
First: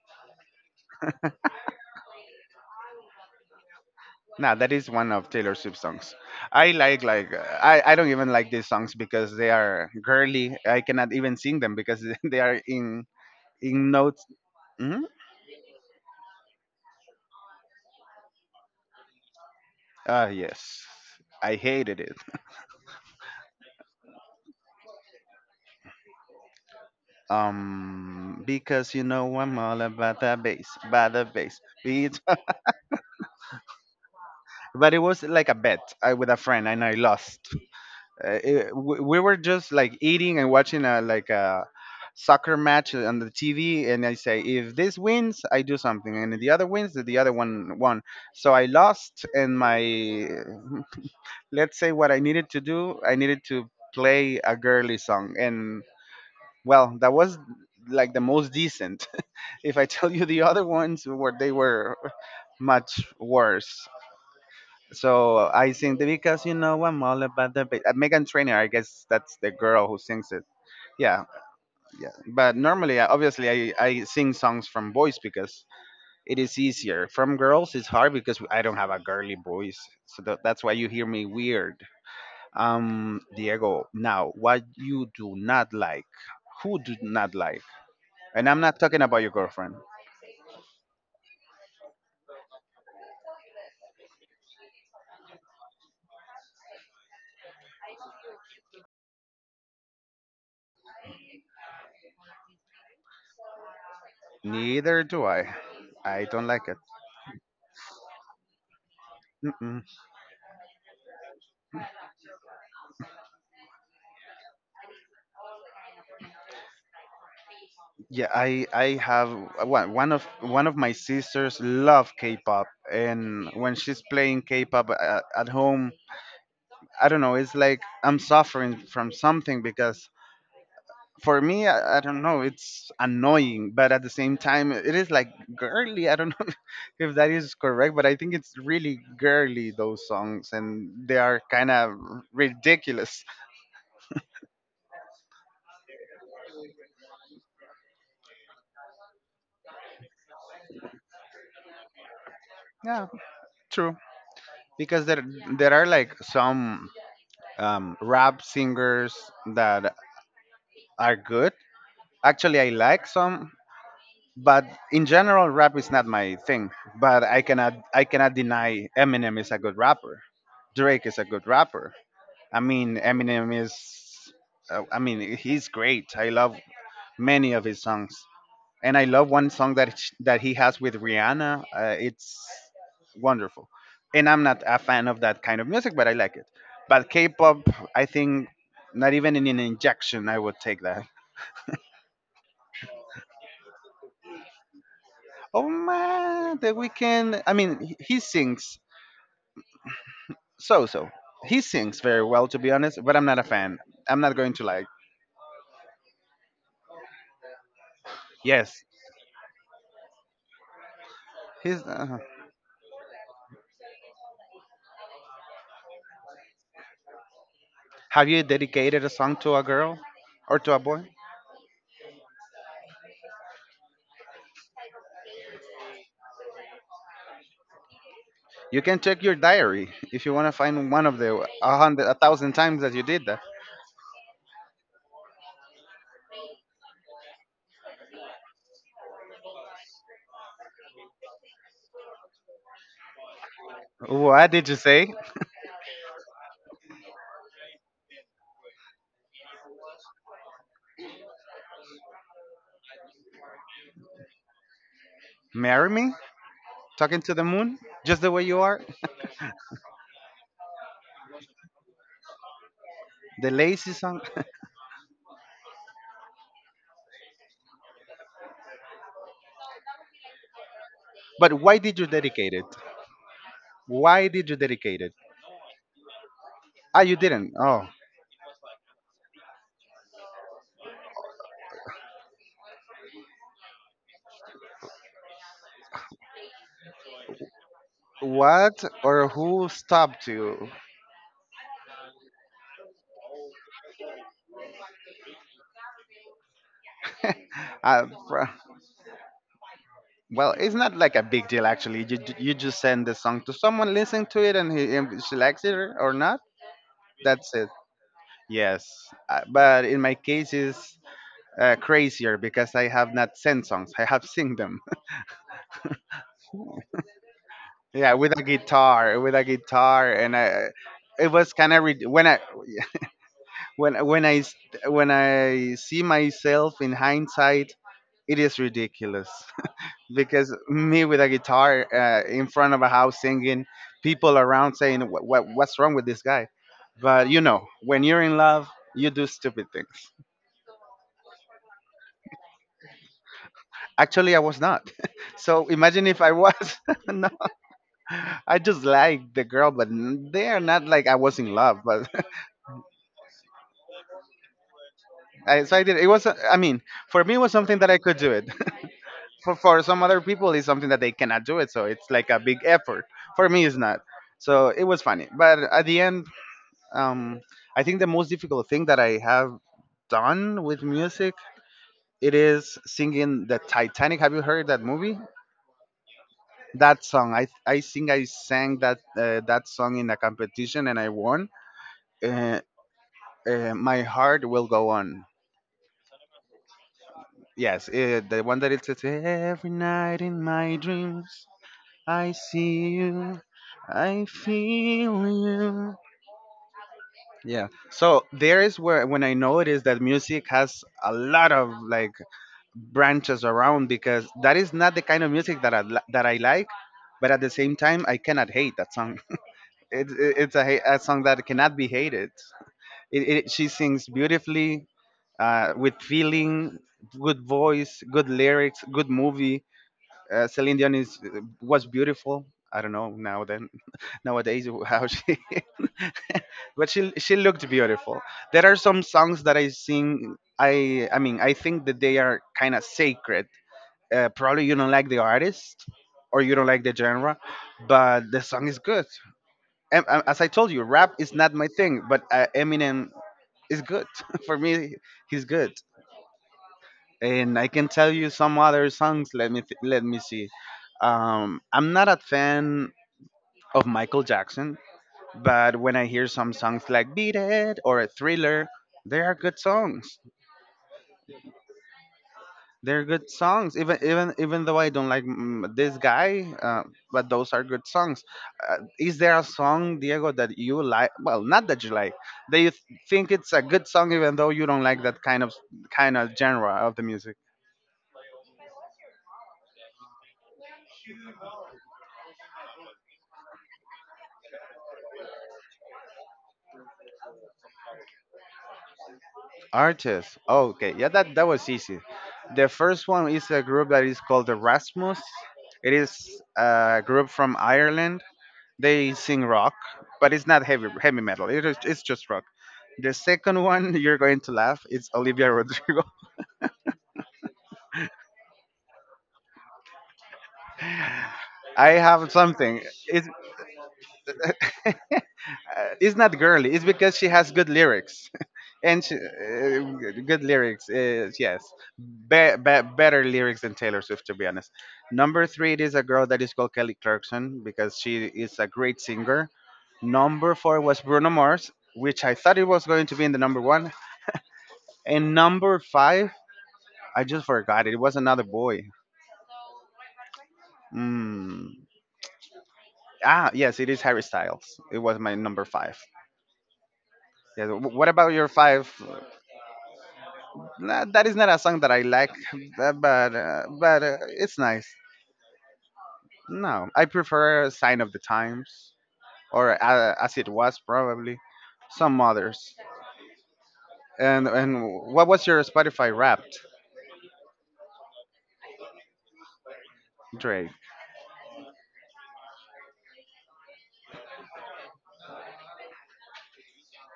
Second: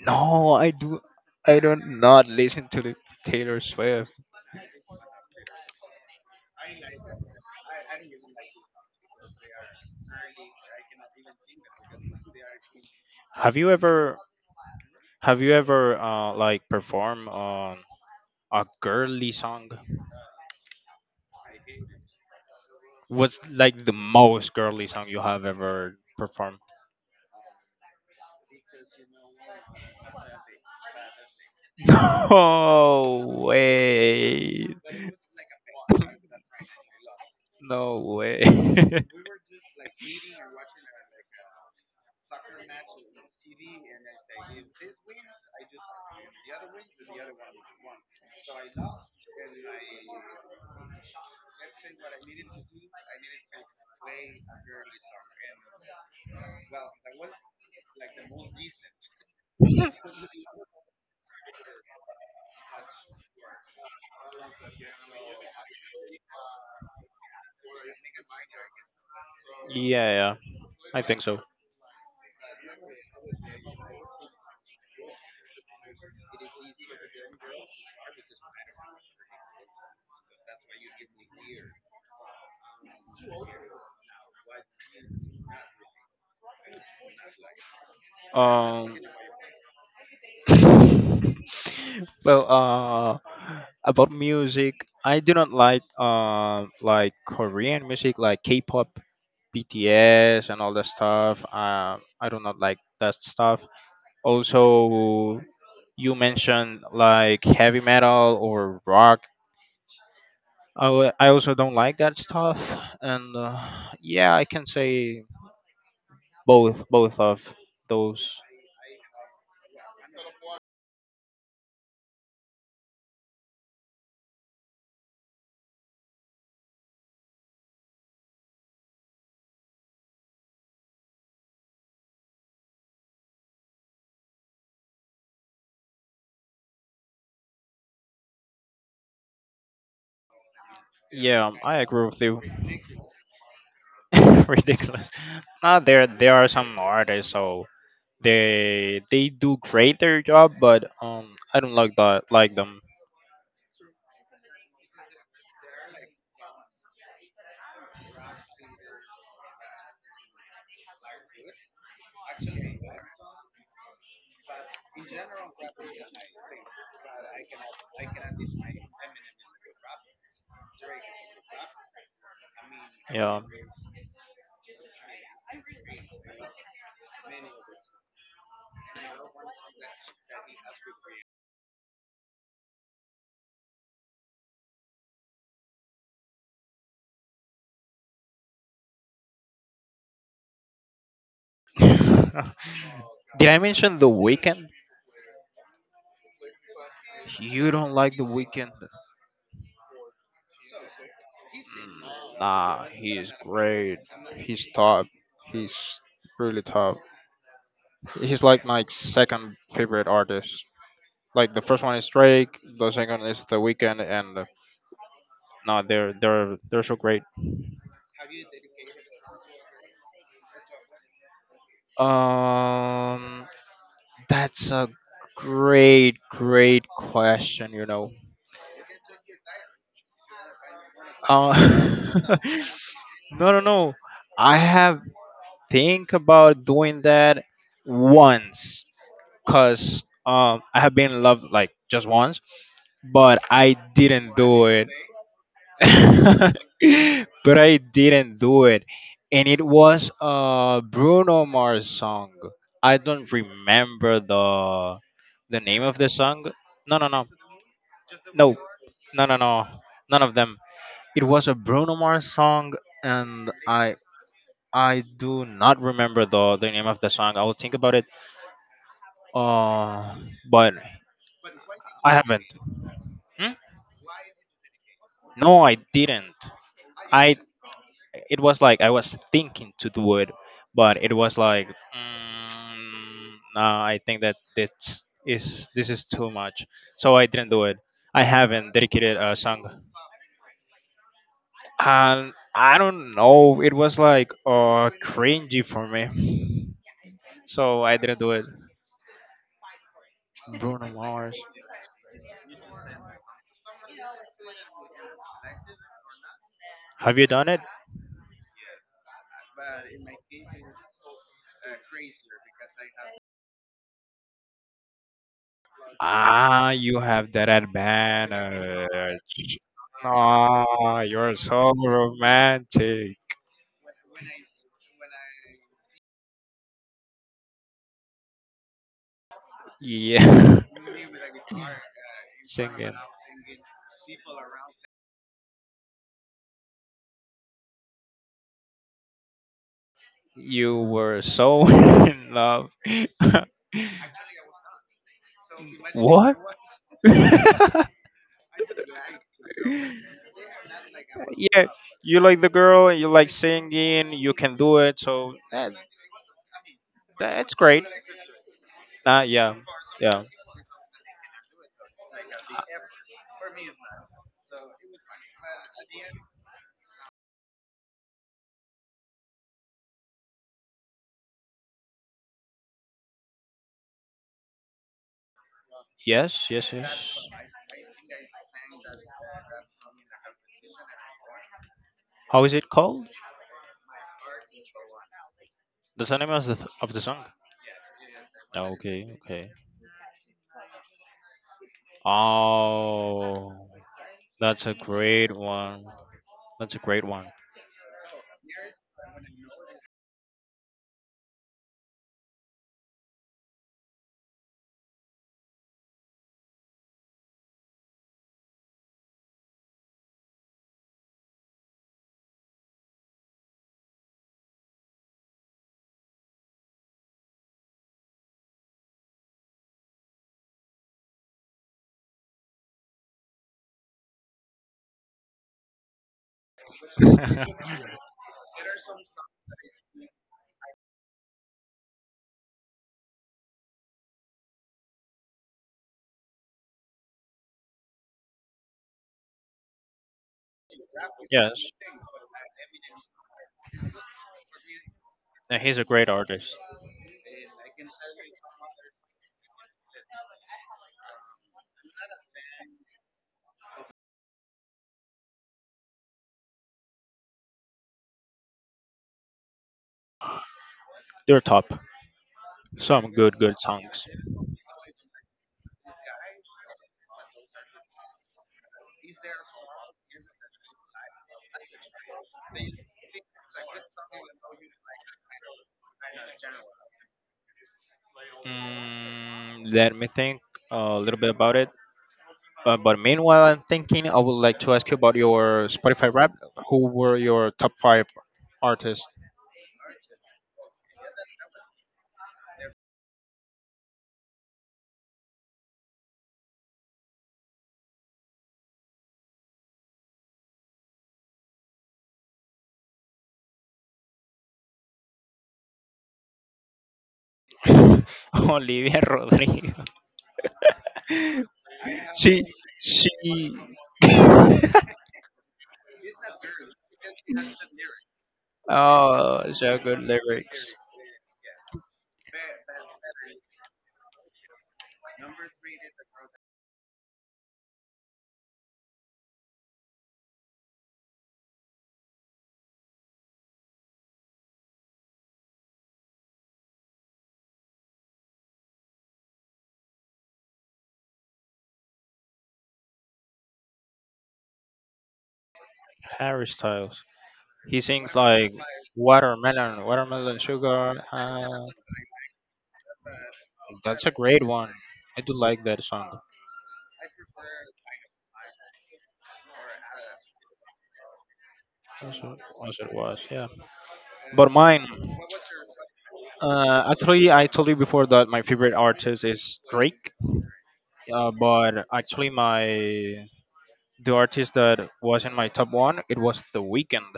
No, I do. I don't not listen to the Taylor Swift.
Nah, that is one of Taylor Swift songs. I like like uh, I, I don't even like these songs because they are girly. I cannot even sing them because <laughs> they are in
Have you
in
ever
notes. Mhm.
have you ever uh like perform on a girly song?
Ah yes, I hated it.
What's like the most girly song you have ever performed?
Um, because, you know, I'm all about the bass, by the bass
<laughs>
beats. <laughs>
No way.
But it was like a bet I, with a friend, and I lost.
No
Uh,
way.
it, we
<laughs>
we were just like eating and watching a, like a soccer match on the T V, and I say if this wins, I do something, and if the other wins, the other one won. So I lost, and my, let's say what I needed to do, I needed to play a girly song, and well, that was like the most decent. <laughs> If I tell you the other ones, were, they were much worse. So I sing the, because you know, I'm all about the ba- uh, Megan Trainor. I guess that's the girl who
Yeah,
sings,
yeah, I think
yeah
so.
yeah, but normally I, obviously I, I sing songs from boys, because it is easier. From girls it's hard, because I don't have a girly voice, so tha- that's why you hear me weird. Um, Diego, now what you do not like, who do not like, and I'm not
Um,
talking about your girlfriend.
<laughs> well, uh, about music, I do not like uh, like Korean music, like K-pop, B T S, and all that stuff. Um, I do not like that stuff.
Neither do
Also,
I.
you
I don't like it.
mentioned like heavy metal or rock.
Mm-mm.
I, wa- I also don't like that stuff, and uh, yeah, I can say both both of
Yeah,
those.
I I have, uh, one, one of one of my sisters love K-pop, and when she's playing K-pop at, at home, I don't know, it's like I'm suffering from something, because for me, I, I don't know, it's annoying, but at the same time, it is like girly. I don't know <laughs> if that is correct, but I think it's really girly, those songs, and they are
Yeah,
kind
I
of
agree with you.
ridiculous.
<laughs> Ridiculous. No, there there are some artists, so they they do great their job, but um, I don't like that like them.
Yeah, true. Because there there are like some um, rap singers that are good. Actually, I like some, but in general, rap is not my thing. But I cannot I cannot deny Eminem is a good rapper. Drake is a good rapper. I mean,
Yeah.
Eminem is, uh, I mean, he's great. I love many of his songs, and I love one song that sh- that he has with Rihanna. Uh, it's wonderful, and I'm not a fan of that kind of music, but I like it. But K-pop, I think, not even in an injection I would take that.
<laughs> Did I mention the weekend?
Oh man, The Weeknd. I
You
mean,
don't
he
like
he
the weekend?
sings so so. He sings very well, to be
Nah,
honest, but I'm
he's
not a fan.
great.
I'm not going to
He's
lie.
top. He's really top. He's like my
Yes,
second favorite artist. Like the first
he's.
one is
Uh,
Drake, the second is The Weeknd, and uh, no, they're they're they're so great.
have you dedicated a song to a girl or to a boy?
Um, that's a great great question. You know,
You can check your diary <laughs> if you want to find one of the
uh,
a hundred, a
<laughs>
thousand times that you did that.
no, no, no, I have think about doing that once, cause um I have been in love like just once, but I didn't
What
do
did you
it.
say?
<laughs> But I didn't do it. And it was a Bruno Mars song. I don't remember the the name
Marry
of the
me?
song. No, no,
Talking
no,
to the moon? Just the way
no,
you are?
no, no, no, none of them. It was a Bruno Mars song, and
The lazy
I
song?
I do not remember the the name of the song. I will think about it. Uh, but
<laughs> But why did you
I haven't.
dedicate it?
Hmm?
Why did you dedicate it?
No, I didn't.
Ah, you
I.
didn't. Oh.
It was like I was thinking to do it, but it was like, mm, nah, I think that this is this is too much, so I didn't do it. I haven't
What
dedicated
or
a song,
who stopped you?
and I don't know, it was like uh cringy for me,
<laughs>
so I
uh,
didn't do it.
fr- Well, it's
Bruno
not like a
Mars,
big deal actually. You ju- you just send the song to someone, listen to it, and he, if she likes it or or not,
have you done
that's
it?
it. Yes, uh, but in my case, it's uh, crazier because I have not sent songs. I have sing them.
Ah, you have that
<laughs> Yeah, with a guitar, with a
advantage.
guitar, and I.
Ah,
It
you're
was
so
kind of re- when I
romantic.
<laughs> when when I s- when I see myself in hindsight, it is ridiculous. Because
Yeah.
me with a guitar uh,
<laughs>
in front of a
Singing.
house singing, people around saying, what, what, What's wrong with this guy? But you know, when you're in love, you do stupid things.
You were so <laughs> in love. <laughs>
Actually, I was not. <laughs> So imagine if I
What?
was. <laughs>
<laughs>
No, I just liked the girl, but n- they are not like I was in
Yeah,
love. But
you like the girl, you like singing, you can do it, so
<laughs> I,
that,
so I did. It was, uh, I mean, for me, it
that's
was something
great.
that I could do it.
Ah,
<laughs>
yeah,
for, for some other
yeah.
people, it's something that they cannot do it. So it's like a big effort. For me, it's not. So it was funny. But at the end, um, I think the most difficult thing that I have done with music it is singing the Titanic. Have you heard that movie?
Yes, yes,
That
yes.
song. I I think I sang that uh, that song in a competition and I won.
How is
Uh,
it called?
uh, my heart will go on.
The name of the, of the song.
Yes, uh, the one
Oh,
that it says
okay, okay.
every night in my dreams I see you,
Oh,
I
that's a
feel
great one.
you.
That's a great one.
Yeah. So there is where when I noticed that music has a lot of like branches around because that is not the kind of music that I li- that I like. But at the same time, I cannot hate that song. <laughs> it, it, it's a, ha- a song that cannot be hated. It, it, she sings beautifully, uh, with feeling, good voice, good lyrics, good movie. Uh, Celine Dion is was beautiful. I don't know now then <laughs> nowadays how she, <laughs> but she she looked
<laughs>
beautiful. There are some songs that I sing. I I mean I think that they are kind of sacred, uh, probably you don't like the artist or you don't like the genre, but the song is good. And, uh, as I told you, rap is not my
Yes,
thing, but uh, Eminem is good <laughs> for me. He's
and
good,
he's a great artist.
and I can tell you some other songs. Let me th- let me see. Um, I'm not a fan of Michael Jackson, but when I hear some songs like "Beat It" or "Thriller," they are good songs.
They're top.
They're
Some
good
good, good
songs. Even
songs.
even even though I don't like mm, this guy, uh, but those are good songs. Uh, is there a song, Diego, that you like? Well, not that you like. That you th- think it's a good song, even though you don't like that kind of kind of genre of the music.
Mm, let me think a little bit about it. Uh, but meanwhile, I'm thinking I would like to ask you about your Spotify rap. Who were your top five artists?
Artists. Oh, okay. Yeah, that that was easy. The first one is a group that is called Erasmus. It is a group from Ireland. They sing rock, but it's not heavy heavy metal. It is it's just rock. The second one <laughs> you're going to laugh. It's Olivia Rodrigo.
<laughs> Olivia Rodrigo.
<laughs> I have
She
something. It's
she.
<laughs>
<laughs>
It's not girly. It's because she has good lyrics <laughs> and she,
Oh, so
uh,
good
good
lyrics.
lyrics. Uh, yes, be, be, better lyrics than Taylor Swift, to be honest. Number three, it is a girl that is called Kelly Clarkson because she is a great singer. Number four was Bruno Mars, which I thought it was going to be in the number one. And number five, I just forgot it. It was another boy. Mm. Ah, yes, it is Harry Styles. It was my number five.
Harry Styles.
Yeah,
He
wh- what
sings
about your
like
five?
watermelon, watermelon sugar.
Nah, that is not a
Uh,
song that I like, uh, but uh, but
that's a
uh,
great
it's
one.
nice.
I do like that song.
No, I prefer "Sign of the Times" or uh, "As It Was" probably,
As
some
it, as
others.
it was, yeah.
And
But
and
mine,
what was your Spotify Wrapped,
uh, actually, I told you before that my favorite artist is Drake.
Drake?
Uh, but actually, my the artist that was in my top one, it was The Weeknd.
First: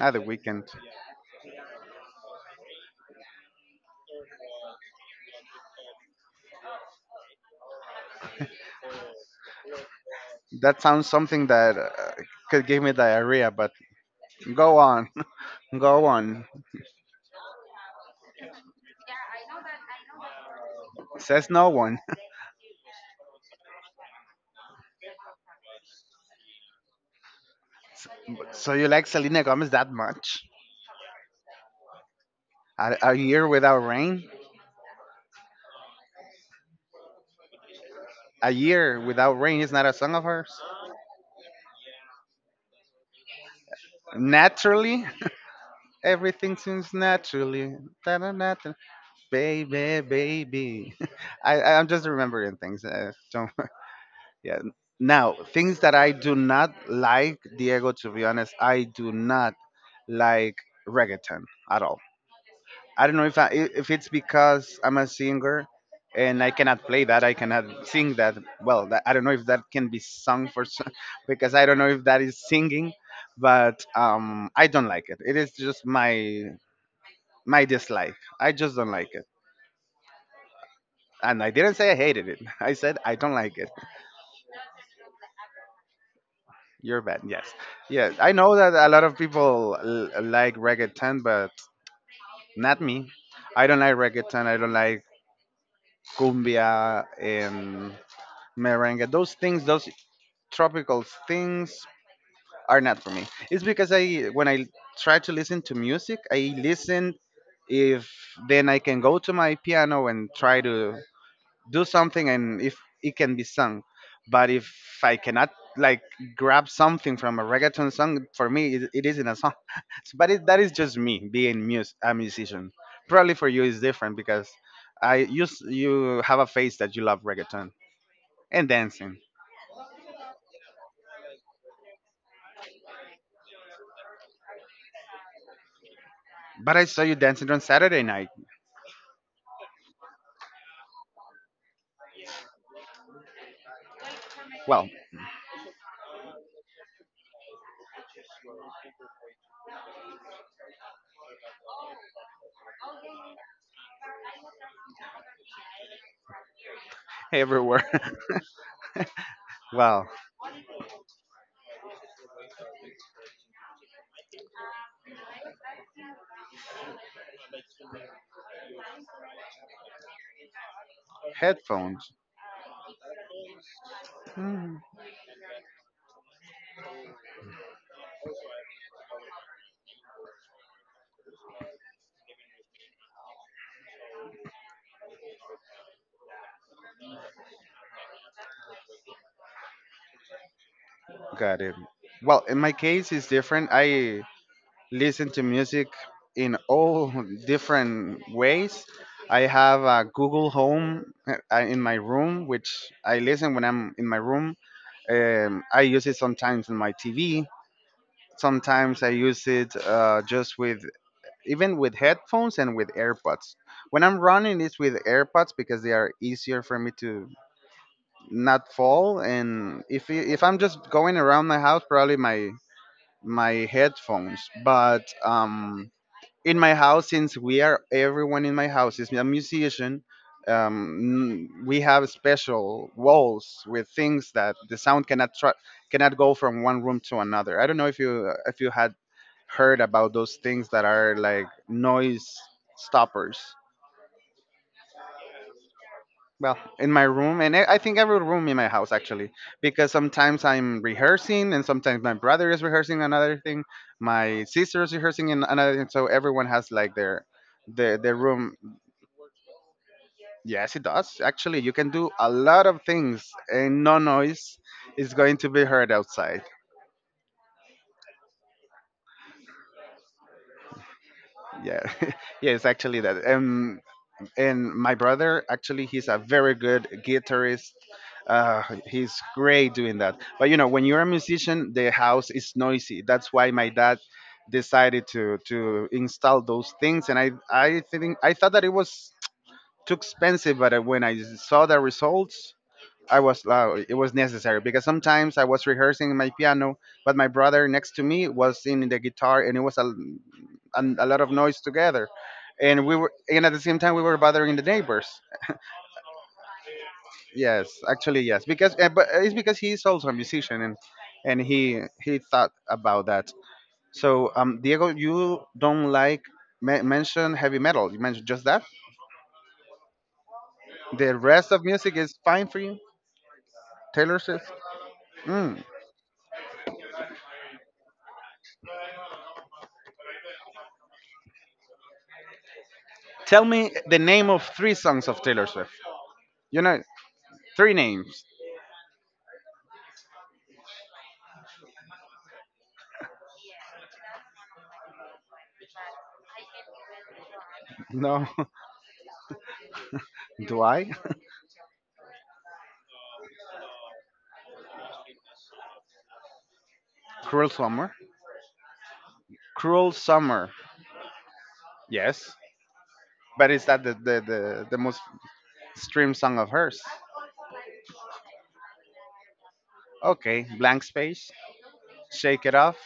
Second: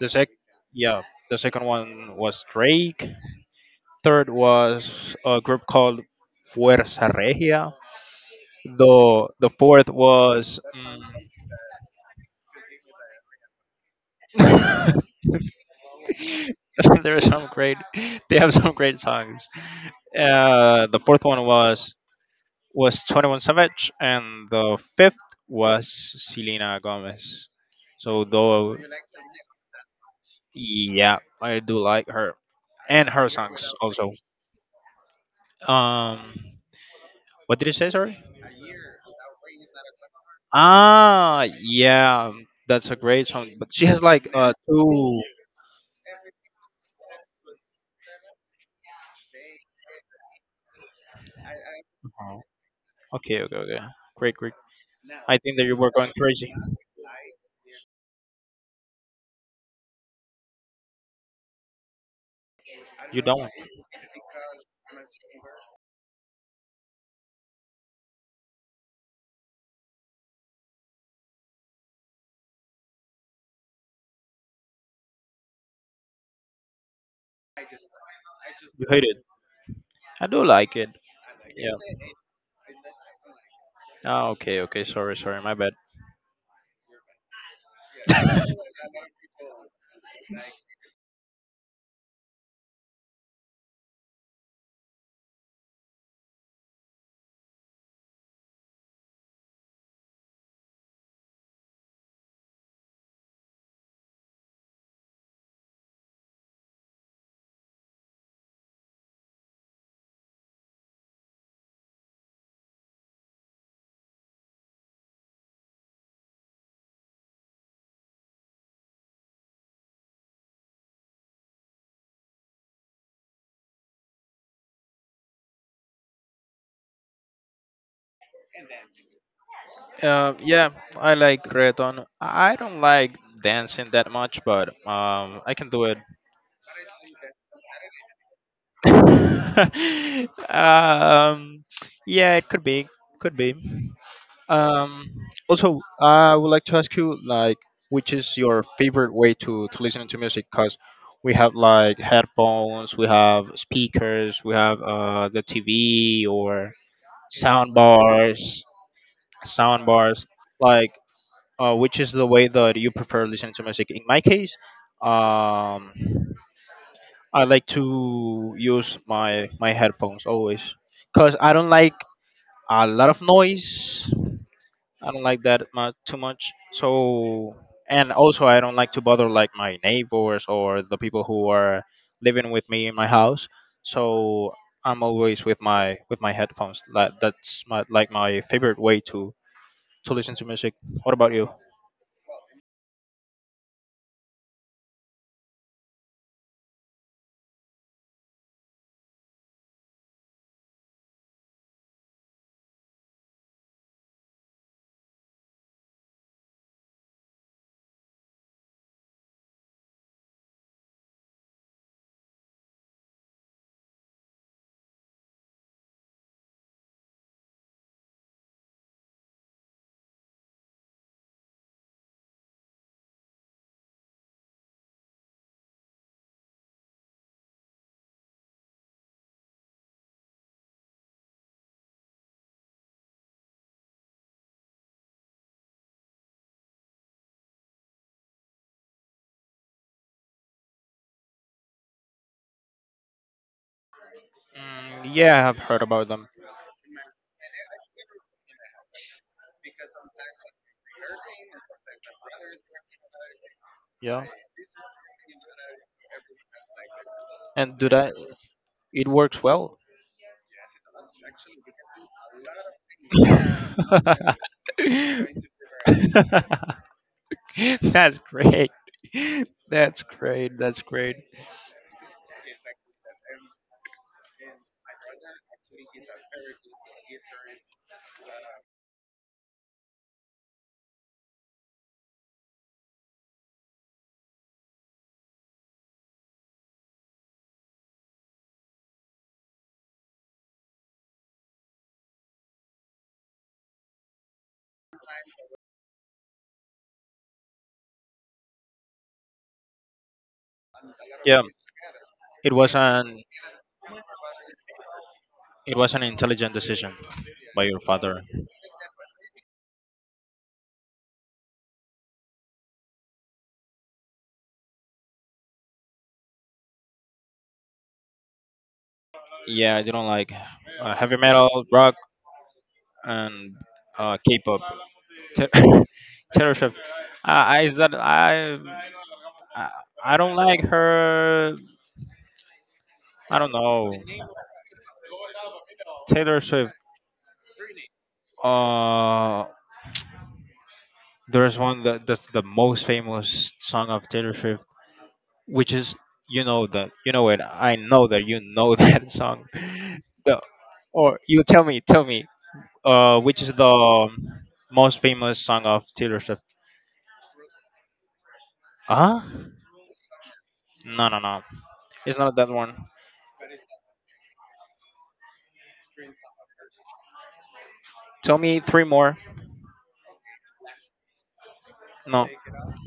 The
Ah, The
sec,
Weekend.
yeah, the second one was Drake. Third was a group called Fuerza Regia. The the fourth was
That sounds something that uh, could give me diarrhea, but go on,
mm,
<laughs> go on.
<laughs> there are some great they have some great songs. Uh, the fourth one
Says no
was
one. <laughs>
was Twenty One Savage, and the fifth was Selena Gomez. So
So
though,
you like Selena Gomez that much?
yeah, I do like her
A,
and
a
her
year
songs
without
also.
rain?
Um, what did you say? Sorry.
A year without rain is not a song of hers.
Ah, yeah, that's a great song. But she has like uh
Naturally,
two.
<laughs> everything seems naturally. Da-da-da-da. Baby, baby. <laughs> I, I'm just
Oh,
remembering things. Uh,
okay,
don't,
okay, okay. Great,
<laughs>
great.
yeah. Now,
I think that you
things
were
that I
going
do
crazy.
not like, Diego, to be honest, I do not like reggaeton at all. I don't
You
know if I,
don't.
if it's because I'm a singer and I cannot play that. I cannot sing that. Well, that, I don't know if that can be sung for s- <laughs> because I don't know if that is singing, but um, I don't like it. It is just my my dislike. I just
You
don't
hate
like
it.
it.
I do like it.
And I
Yeah.
didn't say I hated it. <laughs> I said I don't like it.
Ah, okay, okay. Sorry, sorry. My bad.
You're bad. Yes. Yes. I know that a lot of people l- like reggaeton, but not me. I don't like reggaeton. I don't like cumbia and merengue, those things, those tropical things are not for me. It's because I, when I try to listen to music, I listen, if then I can go to my piano and try to do something, and if it can be sung, but if I cannot like grab something from a reggaeton song, for me it, it isn't a song. <laughs> So, but it, that is just me being mus- a musician, probably for you is different because i you s- you have a face that you love reggaeton and dancing.
Uh, yeah, I like reggaeton. I don't like dancing that much, but um, I can do it.
But I saw you dancing on Saturday night.
<laughs> um, yeah, it could be, could be.
Well,
Um, Also, I would like to ask you, like, which is your favorite way to, to listen to music? Because we have like headphones, we have speakers, we have uh, the T V or sound
everywhere.
bars,
<laughs>
sound
Well,
bars. Like, uh, which is the way that you prefer listening to music? In my case, um, I like to use my my headphones always, because I don't like
headphones.
a lot of noise
Hmm.
I don't like that much too much. So and also I don't like to bother like my neighbors or the people who are living with me in my house. So I'm always with my with my headphones. That that's my like my favorite way to to listen to music. What about you?
Got it. Well, in my case, it's different. I listen to music in all <laughs> different ways. I have a Google Home uh, uh, in my room, which I listen when I'm in my room. Um, I use it sometimes in my T V. Sometimes I use it uh, just with even with headphones and with AirPods. When I'm running, it's with AirPods because they are easier for me to not fall. And if i- if I'm just going around my house, probably my my headphones. But um, in my house, since we are everyone in my house is a musician, um n- we have special walls with things that the sound cannot tra- cannot go from one room to another. I don't know if you if you had heard about those things that are like noise stoppers.
Mm, yeah, I've heard about them.
Well, in my room, and i I think every room in my house actually, because sometimes I'm rehearsing and sometimes my brother is rehearsing another thing,
Yeah,
my sister is rehearsing in another thing, so everyone has like their
and do
the
that.
the room.
It works well.
Yes, it does. Actually, you can do a lot of things,
<laughs>
and no noise is going to be heard outside.
That's great. <laughs> That's great. That's great.
Yeah, <laughs> yeah, it's actually that. Um, and my brother, actually, he's a very good guitarist. Uh, he's great doing that. But you know, when you're a musician, the house is noisy. That's why my dad decided to to install those things. And I I think I thought that it was too expensive, but uh, when I saw the results, I was loud. It was necessary because sometimes I was rehearsing my piano, but my brother next to me was in the guitar, and it was a, a, a lot of
Yeah,
noise together.
it was
And we were,
an
and at the same time, we were bothering the neighbors.
It was an intelligent decision by your
Yes,
father.
actually, yes, because uh, but it's because he is also a musician, and and he he thought about that. So, um, Diego, you don't like me- mention heavy metal. You mentioned just that.
Yeah, I didn't like uh, heavy
The rest
metal,
of
rock,
music is fine for you.
and uh,
Taylor Swift.
K-pop. Ter-
Mm.
<laughs> Taylor Swift. I. I is that I? I I don't like her. I
Tell
don't
me
know.
the name of three songs of Taylor Swift.
Taylor
You
Swift.
know, three names.
Uh, there's one that, that's the most famous song of Taylor Swift, which is you know that you know it. I know that
No,
you know <laughs> that song. The,
<laughs> do I?
or you tell me, tell me. Uh, which is the most famous song of Taylor Swift.
Cruel Summer.
Ah?
Cruel Summer.
No, no, no. It's not
Yes,
that one.
but is that the the the, the most streamed song of hers?
Tell me three more.
Okay, Blank Space.
No.
Shake It Off.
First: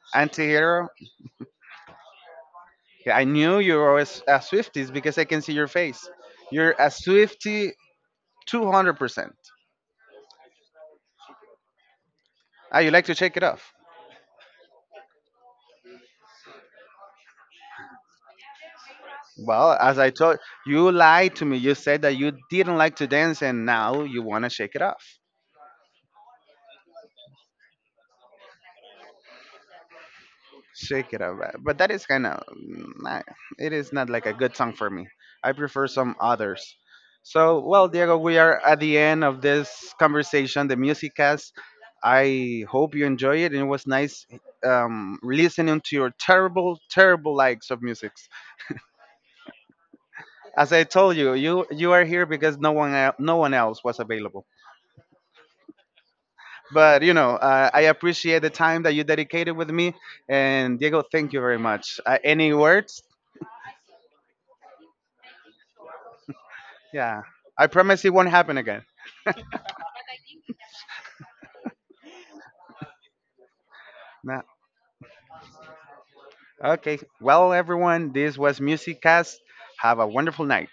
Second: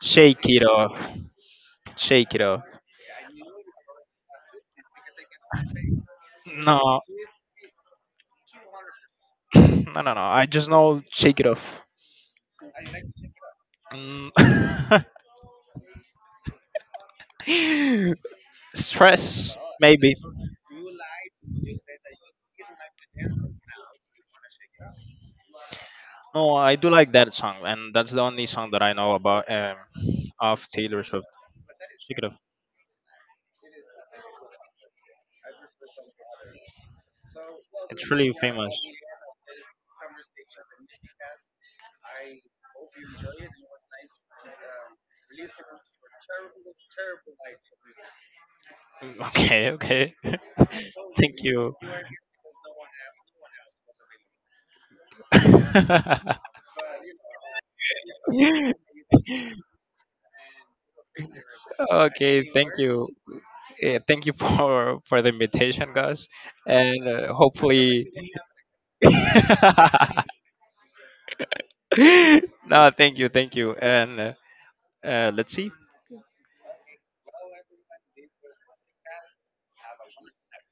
Shake it
Antihero.
off. Shake it off.
Yeah, I knew you were always a Swifties because I can see your face. You're
No.
a
<laughs>
Swifty two hundred percent.
<clears throat> No, no, no. I just know shake it off.
Ah, you like to shake it off.
Mm. <laughs> Stress,
Well, as I
maybe.
told you, lied to me. You said that you didn't like to dance and now you want to shake it off.
No, I do like that song, and that's the only song that I know about um, of Taylor
Shake it
Swift.
up. uh, But that is
Shake it
kind
off.
of, it is not like a good song for me. I prefer some others. So, well,
It's
Diego,
really
we are
famous.
at the end of this conversation, the music cast. I hope you enjoy it, and it was nice um, listening to your terrible, terrible likes of music.
Mm, okay, okay.
As I told
<laughs>
you,
Thank
you
you.
you are here because no one el- no one else was available.
<laughs>
But you know, uh, I appreciate the time that you dedicated with me. And Diego, thank you very much. Uh,
Okay,
any
thank
words?
you. Yeah, thank you <laughs> for for the invitation, guys, and
Yeah.
uh,
I promise
hopefully.
it won't happen again.
<laughs> No, thank you, thank you, and uh,
No.
uh, let's see.
Okay. Well, everyone, this was Musiccast. Have a wonderful night.